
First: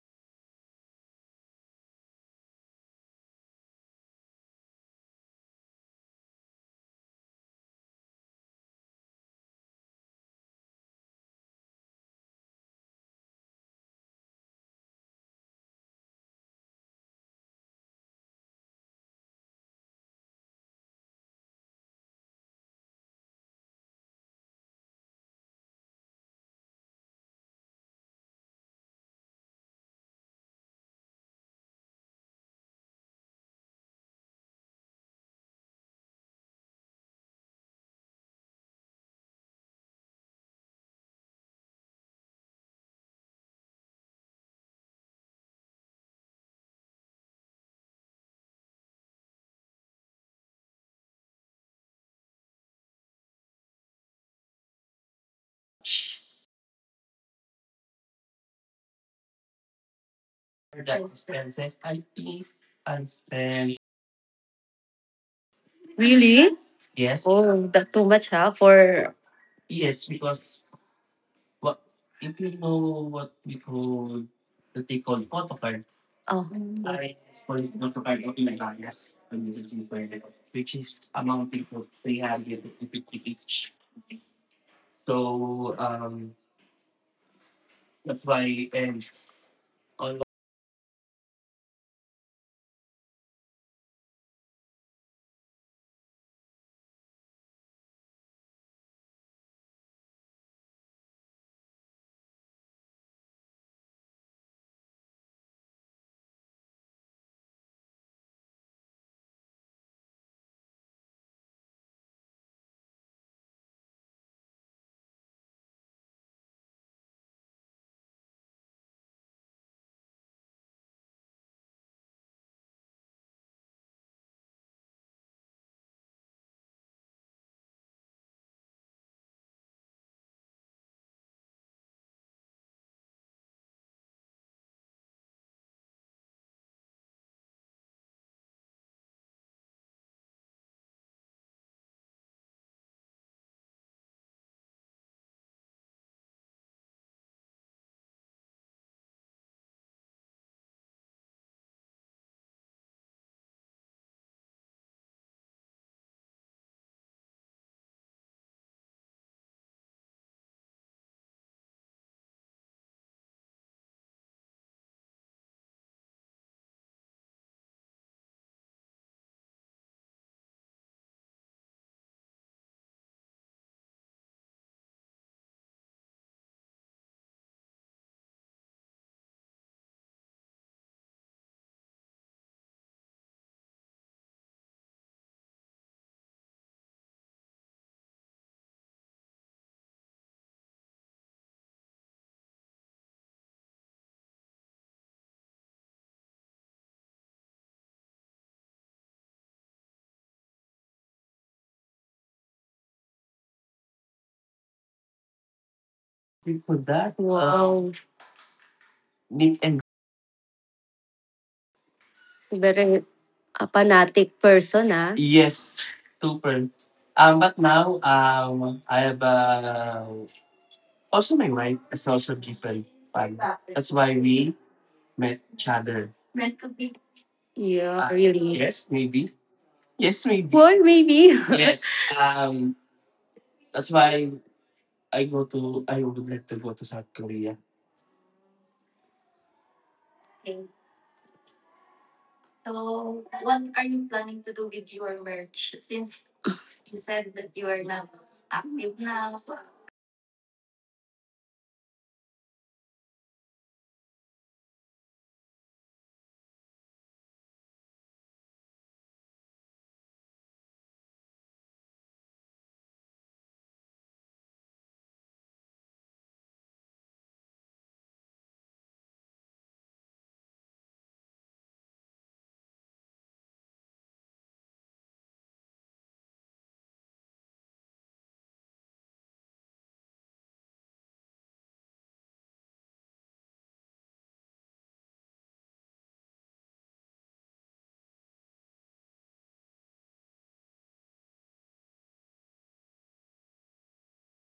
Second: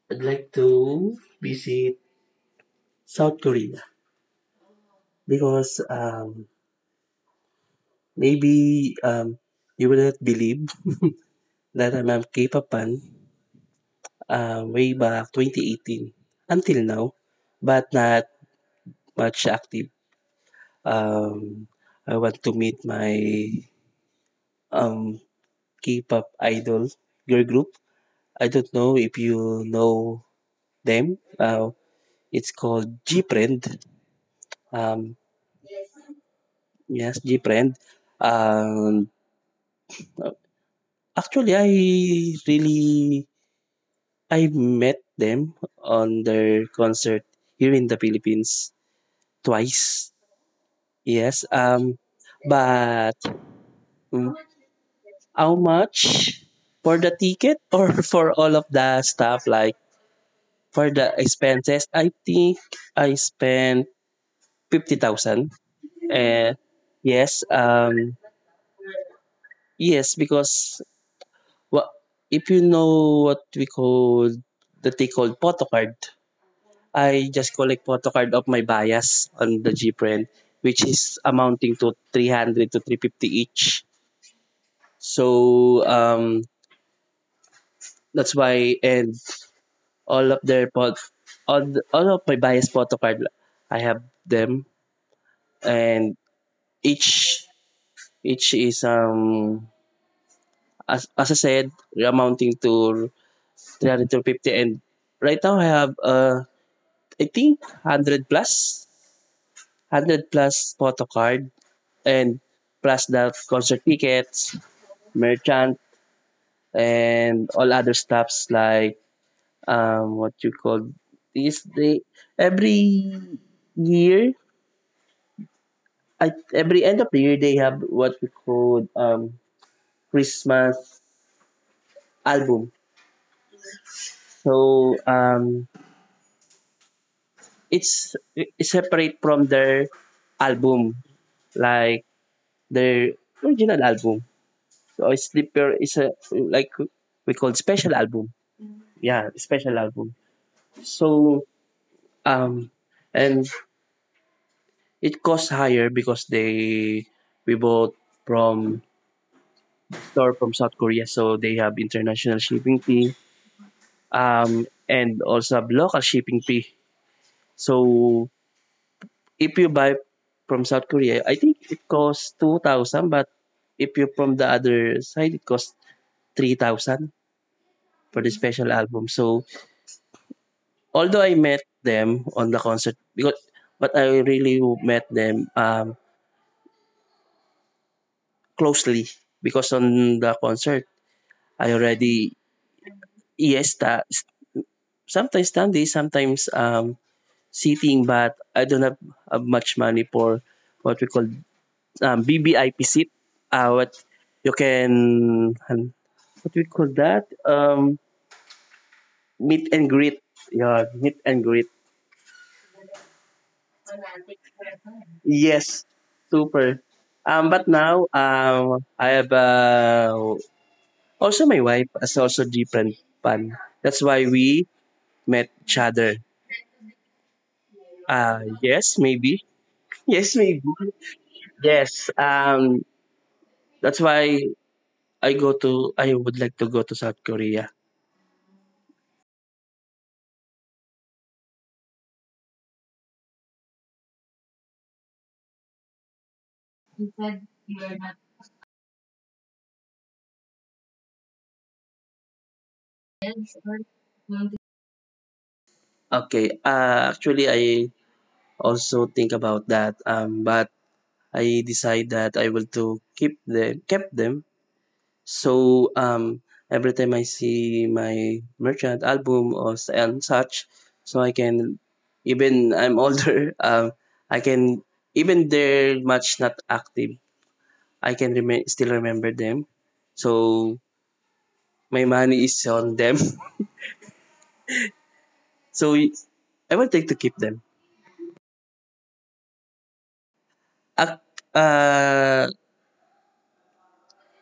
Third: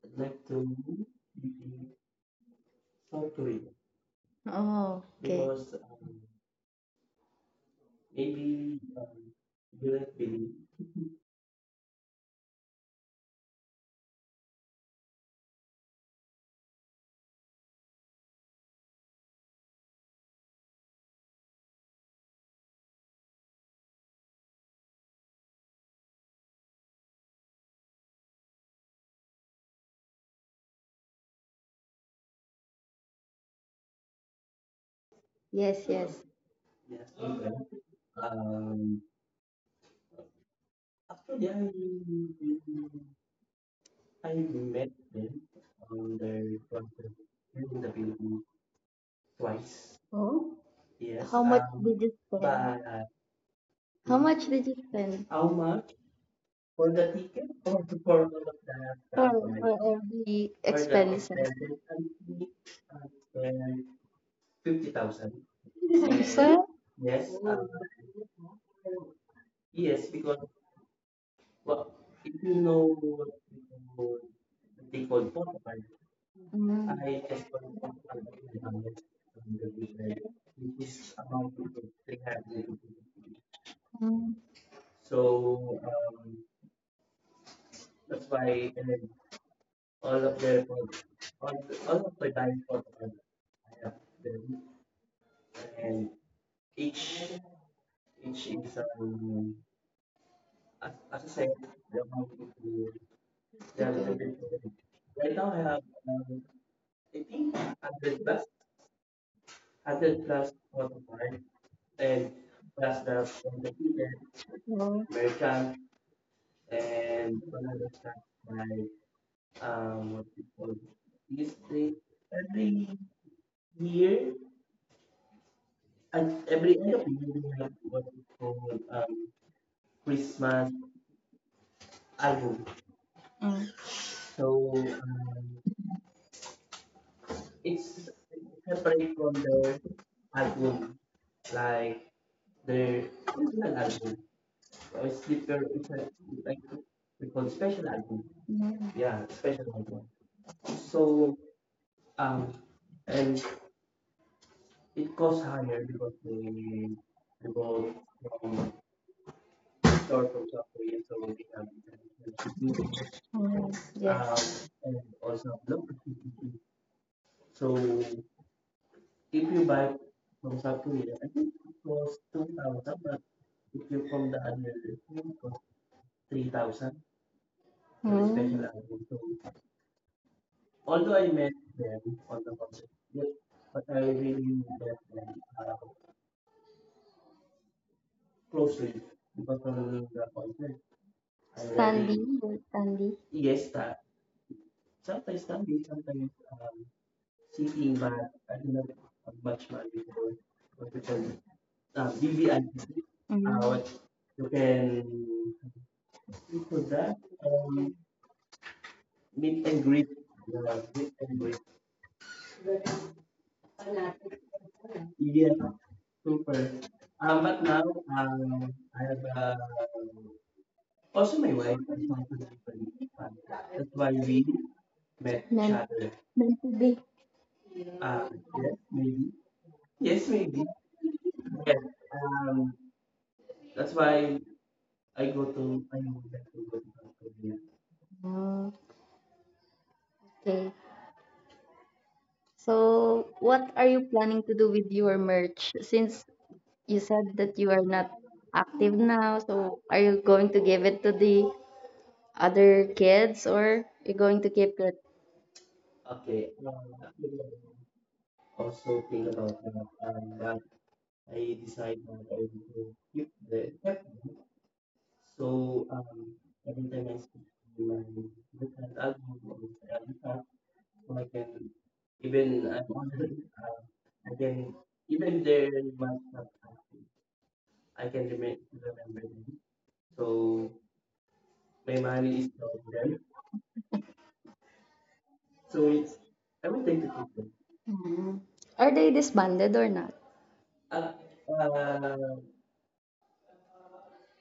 [SPEAKER 2] I'd
[SPEAKER 3] I'd
[SPEAKER 2] like
[SPEAKER 3] like
[SPEAKER 2] to be
[SPEAKER 3] to
[SPEAKER 2] in
[SPEAKER 3] visit
[SPEAKER 2] South
[SPEAKER 3] South
[SPEAKER 2] Korea.
[SPEAKER 3] Korea
[SPEAKER 2] Oh, okay, because
[SPEAKER 3] because um
[SPEAKER 2] maybe
[SPEAKER 3] maybe um you
[SPEAKER 2] you
[SPEAKER 3] will
[SPEAKER 2] don't
[SPEAKER 3] not
[SPEAKER 2] believe.
[SPEAKER 3] believe that I'm a K-pop fan. Way back 2018 until now, but not much active. Um, I want to meet my um, K-pop idol girl group. I don't know if you know them. It's called Gfriend. Um,
[SPEAKER 2] Yes, yes.
[SPEAKER 3] yes, Gfriend.
[SPEAKER 2] um,
[SPEAKER 3] And uh, actually, I
[SPEAKER 2] I,
[SPEAKER 3] met them on
[SPEAKER 2] and it
[SPEAKER 3] their
[SPEAKER 2] was,
[SPEAKER 3] concert here in
[SPEAKER 2] in
[SPEAKER 3] the
[SPEAKER 2] the building
[SPEAKER 3] Philippines
[SPEAKER 2] twice.
[SPEAKER 3] twice.
[SPEAKER 2] Oh, yes.
[SPEAKER 3] Yes,
[SPEAKER 2] How much?
[SPEAKER 3] um,
[SPEAKER 2] Did you spend? But
[SPEAKER 3] but
[SPEAKER 2] how
[SPEAKER 3] mm,
[SPEAKER 2] much did you spend,
[SPEAKER 3] how
[SPEAKER 2] how much
[SPEAKER 3] much for
[SPEAKER 2] for
[SPEAKER 3] the
[SPEAKER 2] the ticket?
[SPEAKER 3] ticket or for
[SPEAKER 2] For,
[SPEAKER 3] all of the stuff
[SPEAKER 2] accommodation?
[SPEAKER 3] like
[SPEAKER 2] For every the
[SPEAKER 3] for the
[SPEAKER 2] expense? Expenses,
[SPEAKER 3] expenses? I
[SPEAKER 2] I
[SPEAKER 3] think I spent
[SPEAKER 2] spent 50,000.
[SPEAKER 3] 50,000. And
[SPEAKER 1] Really?
[SPEAKER 2] Sir?
[SPEAKER 1] Yes.
[SPEAKER 2] Yes.
[SPEAKER 3] yes,
[SPEAKER 1] Oh, that too
[SPEAKER 3] um,
[SPEAKER 1] much, huh? For
[SPEAKER 3] yes,
[SPEAKER 2] Yes, because,
[SPEAKER 3] because what
[SPEAKER 2] well, if
[SPEAKER 3] if
[SPEAKER 2] you
[SPEAKER 3] you know
[SPEAKER 2] know
[SPEAKER 3] what we call the thing
[SPEAKER 2] the code,
[SPEAKER 3] called
[SPEAKER 2] point.
[SPEAKER 3] photocard,
[SPEAKER 1] oh.
[SPEAKER 2] Mm,
[SPEAKER 1] I
[SPEAKER 2] I
[SPEAKER 3] I just
[SPEAKER 1] for
[SPEAKER 2] spent
[SPEAKER 3] collect
[SPEAKER 1] not to kind
[SPEAKER 3] photocard
[SPEAKER 1] of
[SPEAKER 3] of my
[SPEAKER 1] like that. Yes.
[SPEAKER 3] bias on
[SPEAKER 1] I'm
[SPEAKER 3] the
[SPEAKER 1] looking for
[SPEAKER 3] GPRINT,
[SPEAKER 1] it.
[SPEAKER 3] which
[SPEAKER 2] this.
[SPEAKER 3] is amounting to 300 to 350 each.
[SPEAKER 2] Mm, so
[SPEAKER 3] So, um, That's
[SPEAKER 2] that's
[SPEAKER 3] why
[SPEAKER 2] why
[SPEAKER 3] and all
[SPEAKER 2] all
[SPEAKER 3] of
[SPEAKER 2] of
[SPEAKER 3] their
[SPEAKER 2] their.
[SPEAKER 3] pot all,
[SPEAKER 2] But all
[SPEAKER 3] all of
[SPEAKER 2] of
[SPEAKER 3] my
[SPEAKER 2] my
[SPEAKER 3] bias
[SPEAKER 2] time for
[SPEAKER 3] photo
[SPEAKER 2] them,
[SPEAKER 3] card I
[SPEAKER 2] I
[SPEAKER 3] have
[SPEAKER 2] have
[SPEAKER 3] them
[SPEAKER 2] them,
[SPEAKER 3] and
[SPEAKER 2] and each
[SPEAKER 3] each each
[SPEAKER 2] each
[SPEAKER 3] is
[SPEAKER 2] is as
[SPEAKER 3] as
[SPEAKER 2] I
[SPEAKER 3] I
[SPEAKER 2] said,
[SPEAKER 3] said amounting to
[SPEAKER 2] they are little bit.
[SPEAKER 3] 350 and right
[SPEAKER 2] Right now,
[SPEAKER 3] now
[SPEAKER 2] I
[SPEAKER 3] I
[SPEAKER 2] have,
[SPEAKER 3] have I
[SPEAKER 2] I think,
[SPEAKER 3] think 100
[SPEAKER 2] 100 plus,
[SPEAKER 3] plus
[SPEAKER 2] hundred
[SPEAKER 3] 100
[SPEAKER 2] plus
[SPEAKER 3] plus photo
[SPEAKER 2] waterfall,
[SPEAKER 3] card
[SPEAKER 2] and
[SPEAKER 3] and plus
[SPEAKER 2] plus the
[SPEAKER 3] the concert tickets merchant
[SPEAKER 2] American and
[SPEAKER 3] and all other stuffs like
[SPEAKER 2] um
[SPEAKER 3] what you call this
[SPEAKER 2] history.
[SPEAKER 3] they
[SPEAKER 2] Every
[SPEAKER 3] every year
[SPEAKER 2] year, and
[SPEAKER 3] at
[SPEAKER 2] every
[SPEAKER 3] every
[SPEAKER 2] end
[SPEAKER 3] end
[SPEAKER 2] of
[SPEAKER 3] of
[SPEAKER 2] the
[SPEAKER 3] the year
[SPEAKER 2] year, we
[SPEAKER 3] they
[SPEAKER 2] have
[SPEAKER 3] have
[SPEAKER 2] what
[SPEAKER 3] what
[SPEAKER 2] we
[SPEAKER 3] we
[SPEAKER 2] call
[SPEAKER 3] call
[SPEAKER 2] um, Christmas
[SPEAKER 3] Christmas
[SPEAKER 2] album.
[SPEAKER 3] album.
[SPEAKER 2] So
[SPEAKER 3] So um,
[SPEAKER 2] um,
[SPEAKER 3] it's
[SPEAKER 2] it's
[SPEAKER 3] it's separate
[SPEAKER 2] separate from
[SPEAKER 3] from
[SPEAKER 2] the
[SPEAKER 3] their album,
[SPEAKER 2] album.
[SPEAKER 3] like
[SPEAKER 2] Like the
[SPEAKER 3] their
[SPEAKER 2] original
[SPEAKER 3] original album.
[SPEAKER 2] album,
[SPEAKER 3] So
[SPEAKER 2] or
[SPEAKER 3] it's
[SPEAKER 2] Slipper,
[SPEAKER 3] deeper.
[SPEAKER 2] is
[SPEAKER 3] It's a
[SPEAKER 2] a,
[SPEAKER 3] like we
[SPEAKER 2] we
[SPEAKER 3] call
[SPEAKER 2] call special
[SPEAKER 3] special
[SPEAKER 2] album.
[SPEAKER 3] album. Yeah,
[SPEAKER 2] Yeah, special
[SPEAKER 3] special
[SPEAKER 2] album.
[SPEAKER 3] album. So
[SPEAKER 2] So um,
[SPEAKER 3] um, and
[SPEAKER 2] and it
[SPEAKER 3] it costs
[SPEAKER 2] costs
[SPEAKER 3] higher
[SPEAKER 2] higher to
[SPEAKER 3] because they
[SPEAKER 2] go
[SPEAKER 3] we bought
[SPEAKER 2] from
[SPEAKER 3] from
[SPEAKER 2] store
[SPEAKER 3] store from
[SPEAKER 2] from South
[SPEAKER 3] South
[SPEAKER 2] Korea.
[SPEAKER 3] Korea,
[SPEAKER 2] So
[SPEAKER 3] so they have international shipping
[SPEAKER 2] mm,
[SPEAKER 3] fee.
[SPEAKER 2] yes. Yes.
[SPEAKER 3] And also have local shipping fee. So
[SPEAKER 2] So if
[SPEAKER 3] if you
[SPEAKER 2] you
[SPEAKER 3] buy
[SPEAKER 2] buy
[SPEAKER 3] from
[SPEAKER 2] from
[SPEAKER 3] South
[SPEAKER 2] South Korea,
[SPEAKER 3] Korea,
[SPEAKER 2] I
[SPEAKER 3] I think
[SPEAKER 2] think
[SPEAKER 3] it
[SPEAKER 2] it costs
[SPEAKER 3] costs 2,000,
[SPEAKER 2] about
[SPEAKER 3] but
[SPEAKER 2] if
[SPEAKER 3] if you're
[SPEAKER 2] you from
[SPEAKER 3] from
[SPEAKER 2] the
[SPEAKER 3] the
[SPEAKER 2] other,
[SPEAKER 3] other side, it
[SPEAKER 2] it costs
[SPEAKER 3] costs
[SPEAKER 2] three
[SPEAKER 3] three
[SPEAKER 2] thousand
[SPEAKER 3] thousand
[SPEAKER 2] for the
[SPEAKER 3] for the
[SPEAKER 2] mm,
[SPEAKER 3] special
[SPEAKER 2] special.
[SPEAKER 3] album. So
[SPEAKER 2] Although
[SPEAKER 3] although
[SPEAKER 2] I
[SPEAKER 3] I
[SPEAKER 2] met
[SPEAKER 3] met them on the concert,
[SPEAKER 2] with,
[SPEAKER 3] because
[SPEAKER 2] but
[SPEAKER 3] but
[SPEAKER 2] I
[SPEAKER 3] I
[SPEAKER 2] really
[SPEAKER 3] really
[SPEAKER 2] knew that
[SPEAKER 3] met
[SPEAKER 2] them
[SPEAKER 3] them
[SPEAKER 2] uh, closely.
[SPEAKER 3] closely because on the concert
[SPEAKER 2] I
[SPEAKER 3] I
[SPEAKER 2] Sandy,
[SPEAKER 3] already
[SPEAKER 2] really, yes, Sandy. Yes,
[SPEAKER 3] yes,
[SPEAKER 2] that. So,
[SPEAKER 3] sometimes standing, sometimes
[SPEAKER 2] sitting
[SPEAKER 3] sitting,
[SPEAKER 2] back,
[SPEAKER 3] but
[SPEAKER 2] I
[SPEAKER 3] I
[SPEAKER 2] didn't
[SPEAKER 3] don't
[SPEAKER 2] have
[SPEAKER 3] have
[SPEAKER 2] much
[SPEAKER 3] much
[SPEAKER 2] money
[SPEAKER 3] money
[SPEAKER 2] for
[SPEAKER 3] for
[SPEAKER 2] what
[SPEAKER 3] what
[SPEAKER 2] you
[SPEAKER 3] we
[SPEAKER 2] call
[SPEAKER 3] call
[SPEAKER 2] BBI.
[SPEAKER 3] BBIP SIP.
[SPEAKER 2] Mm. What
[SPEAKER 3] What
[SPEAKER 2] you
[SPEAKER 3] you
[SPEAKER 2] can
[SPEAKER 3] can, what
[SPEAKER 2] do
[SPEAKER 3] we
[SPEAKER 1] For
[SPEAKER 2] for
[SPEAKER 3] call
[SPEAKER 2] that?
[SPEAKER 1] that.
[SPEAKER 3] that?
[SPEAKER 1] Wow,
[SPEAKER 2] Um, meet
[SPEAKER 3] Meet and
[SPEAKER 2] and greet.
[SPEAKER 3] greet.
[SPEAKER 2] Yeah,
[SPEAKER 3] Yeah, meet
[SPEAKER 2] and
[SPEAKER 3] and
[SPEAKER 2] greet.
[SPEAKER 3] greet.
[SPEAKER 1] very a fanatic person, ah.
[SPEAKER 2] Yeah,
[SPEAKER 1] Yes.
[SPEAKER 3] Yes,
[SPEAKER 2] super.
[SPEAKER 3] super. Um,
[SPEAKER 2] But
[SPEAKER 3] but
[SPEAKER 2] now,
[SPEAKER 3] now
[SPEAKER 2] um,
[SPEAKER 3] um, I have
[SPEAKER 2] also
[SPEAKER 3] also
[SPEAKER 2] my
[SPEAKER 3] my
[SPEAKER 2] wife,
[SPEAKER 3] wife is also different pan.
[SPEAKER 2] that's
[SPEAKER 3] That's
[SPEAKER 2] why
[SPEAKER 3] why
[SPEAKER 2] we
[SPEAKER 3] we
[SPEAKER 2] met
[SPEAKER 3] met
[SPEAKER 2] each. Nan,
[SPEAKER 3] each
[SPEAKER 2] other.
[SPEAKER 3] other.
[SPEAKER 2] Balik.
[SPEAKER 1] Yeah, ah,
[SPEAKER 2] Um,
[SPEAKER 1] really.
[SPEAKER 2] yes,
[SPEAKER 1] Yes,
[SPEAKER 3] Yes,
[SPEAKER 2] maybe.
[SPEAKER 1] maybe.
[SPEAKER 3] maybe.
[SPEAKER 1] Yes,
[SPEAKER 2] Yes,
[SPEAKER 3] Yes,
[SPEAKER 1] maybe.
[SPEAKER 3] maybe.
[SPEAKER 2] maybe.
[SPEAKER 1] Why, maybe? Yes.
[SPEAKER 3] Yes.
[SPEAKER 2] Um,
[SPEAKER 1] Um.
[SPEAKER 2] that's
[SPEAKER 3] That's why
[SPEAKER 2] why I
[SPEAKER 3] I
[SPEAKER 2] go
[SPEAKER 3] go
[SPEAKER 2] to.
[SPEAKER 3] to. I would like to go to South Korea.
[SPEAKER 2] Oh, okay. So, what are you planning to do with your merch? Since you said that you are not active now, so are you going to give it to the other kids or you're going to keep it?
[SPEAKER 3] Okay.
[SPEAKER 2] Okay.
[SPEAKER 3] Actually, I
[SPEAKER 2] Also
[SPEAKER 3] also
[SPEAKER 2] think
[SPEAKER 3] think
[SPEAKER 2] about
[SPEAKER 3] about that.
[SPEAKER 2] that, and that
[SPEAKER 3] But
[SPEAKER 2] I
[SPEAKER 3] I
[SPEAKER 2] decide
[SPEAKER 3] decide
[SPEAKER 2] that
[SPEAKER 3] that
[SPEAKER 2] I
[SPEAKER 3] I will
[SPEAKER 2] will
[SPEAKER 3] to
[SPEAKER 2] keep
[SPEAKER 3] keep
[SPEAKER 2] the
[SPEAKER 3] them,
[SPEAKER 2] kept.
[SPEAKER 3] kept them.
[SPEAKER 2] So
[SPEAKER 3] So um,
[SPEAKER 2] every
[SPEAKER 3] every
[SPEAKER 2] time
[SPEAKER 3] time
[SPEAKER 2] I
[SPEAKER 3] I
[SPEAKER 2] see
[SPEAKER 3] see
[SPEAKER 2] my
[SPEAKER 3] my
[SPEAKER 2] different
[SPEAKER 3] merchant
[SPEAKER 2] album
[SPEAKER 3] album
[SPEAKER 2] or
[SPEAKER 3] or and
[SPEAKER 2] different,
[SPEAKER 3] such, so
[SPEAKER 2] so I
[SPEAKER 3] I
[SPEAKER 2] can
[SPEAKER 3] can
[SPEAKER 2] even
[SPEAKER 3] even
[SPEAKER 2] I'm
[SPEAKER 3] I'm
[SPEAKER 2] on,
[SPEAKER 3] older.
[SPEAKER 2] I
[SPEAKER 3] I
[SPEAKER 2] can
[SPEAKER 3] can
[SPEAKER 2] even
[SPEAKER 3] even
[SPEAKER 2] there
[SPEAKER 3] they're
[SPEAKER 2] might
[SPEAKER 3] much
[SPEAKER 2] not
[SPEAKER 3] not
[SPEAKER 2] happen.
[SPEAKER 3] active.
[SPEAKER 2] I
[SPEAKER 3] I
[SPEAKER 2] can
[SPEAKER 3] can
[SPEAKER 2] remain,
[SPEAKER 3] remain still remember them.
[SPEAKER 2] so
[SPEAKER 3] So
[SPEAKER 2] my
[SPEAKER 3] my
[SPEAKER 2] money
[SPEAKER 3] money
[SPEAKER 2] is
[SPEAKER 3] is
[SPEAKER 2] not
[SPEAKER 3] on them.
[SPEAKER 2] there. So
[SPEAKER 3] So
[SPEAKER 2] it's, I
[SPEAKER 3] I
[SPEAKER 2] will
[SPEAKER 3] would
[SPEAKER 2] take
[SPEAKER 3] like
[SPEAKER 2] the
[SPEAKER 3] to keep
[SPEAKER 2] picture.
[SPEAKER 3] them.
[SPEAKER 2] Mm. Are they disbanded or not? Uh,
[SPEAKER 3] Ac-
[SPEAKER 2] uh,
[SPEAKER 3] Uh,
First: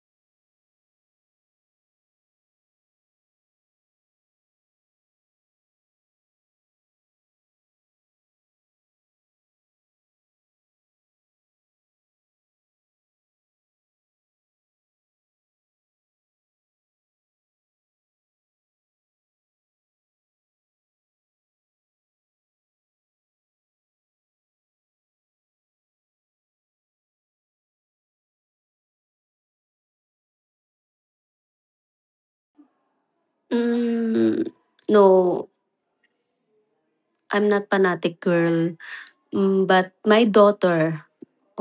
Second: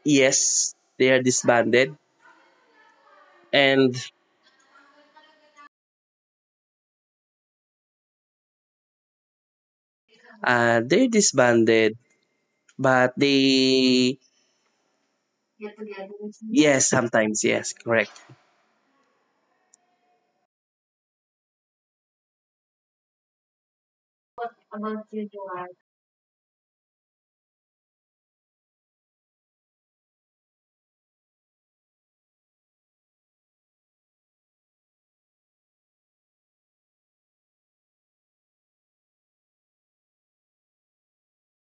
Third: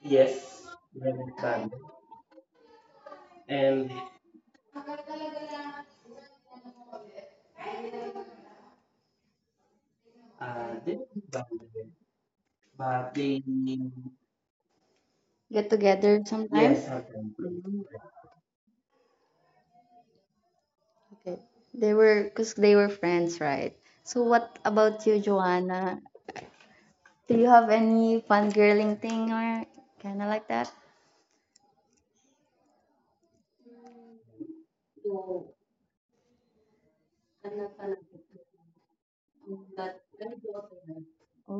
[SPEAKER 2] yes,
[SPEAKER 3] yes, they are
[SPEAKER 2] they're band.
[SPEAKER 3] disbanded
[SPEAKER 2] And
[SPEAKER 3] and
[SPEAKER 2] they're
[SPEAKER 3] they're
[SPEAKER 2] band,
[SPEAKER 3] disbanded,
[SPEAKER 2] but
[SPEAKER 3] but
[SPEAKER 2] they
[SPEAKER 3] they
[SPEAKER 2] get together. Yes, sometimes? Yes,
[SPEAKER 3] yes
[SPEAKER 2] happened.
[SPEAKER 3] sometimes yes correct.
[SPEAKER 2] Okay. They were, because they were friends, right? So what about you, Joanna? Do you have any fangirling thing or kind of like that?
[SPEAKER 1] Mm, no, I'm not fanatic girl, but my daughter.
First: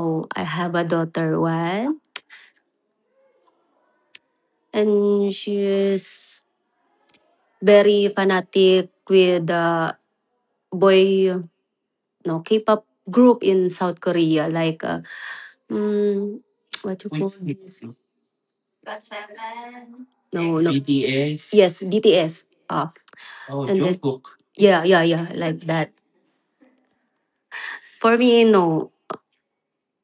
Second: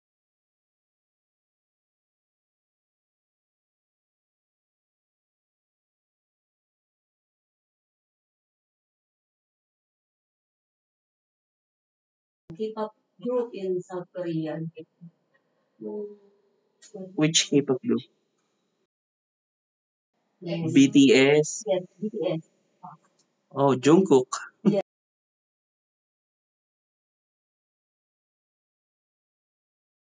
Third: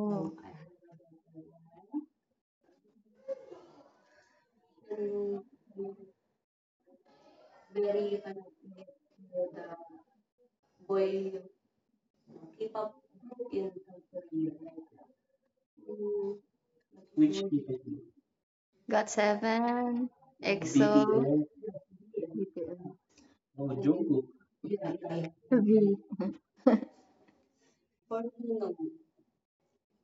[SPEAKER 1] Oh, I
[SPEAKER 2] I.
[SPEAKER 1] have a daughter one, and she is very fanatic with the boy, no K-pop group in South Korea, like mm, what you call
[SPEAKER 2] Which
[SPEAKER 3] Which
[SPEAKER 2] see. People?
[SPEAKER 3] K-pop
[SPEAKER 1] this?
[SPEAKER 3] group?
[SPEAKER 2] Got seven,
[SPEAKER 1] No, no.
[SPEAKER 2] EXO,
[SPEAKER 1] BTS.
[SPEAKER 3] BTS.
[SPEAKER 2] BTS
[SPEAKER 1] Yes, BTS. Ah, oh,
[SPEAKER 3] Oh,
[SPEAKER 2] or Jungkook?
[SPEAKER 1] Jungkook.
[SPEAKER 3] Jungkook.
[SPEAKER 1] Yeah, yeah, yeah, like
[SPEAKER 2] To
[SPEAKER 1] that.
[SPEAKER 2] be.
[SPEAKER 1] For me, no,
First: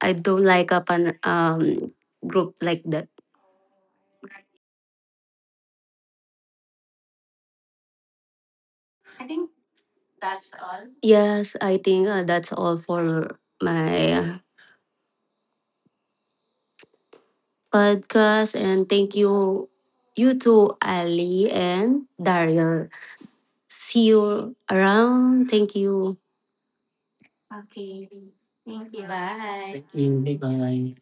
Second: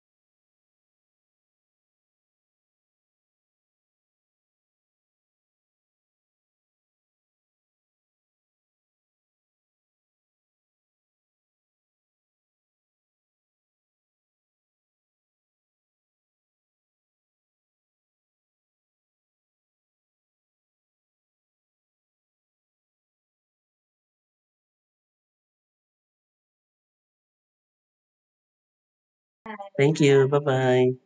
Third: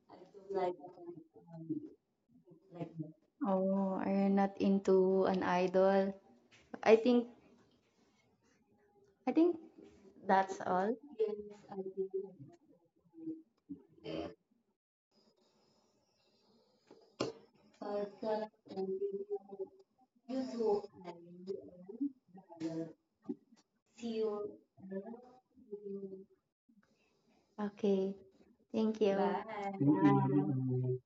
[SPEAKER 1] I don't like a pan, group like that.
[SPEAKER 2] Oh, are you not into an idol? I think, I think that's all.
[SPEAKER 1] Yes, I think that's all for my podcast. And thank you, you too, Ali and Daryl. See you around. Thank you.
[SPEAKER 2] Okay.
[SPEAKER 1] Thank
[SPEAKER 2] Thank
[SPEAKER 1] you.
[SPEAKER 2] you.
[SPEAKER 1] Bye. Thank
[SPEAKER 3] Thank
[SPEAKER 1] you.
[SPEAKER 3] you. Bye
[SPEAKER 1] Bye
[SPEAKER 2] Bye.
[SPEAKER 3] bye.
[SPEAKER 1] bye.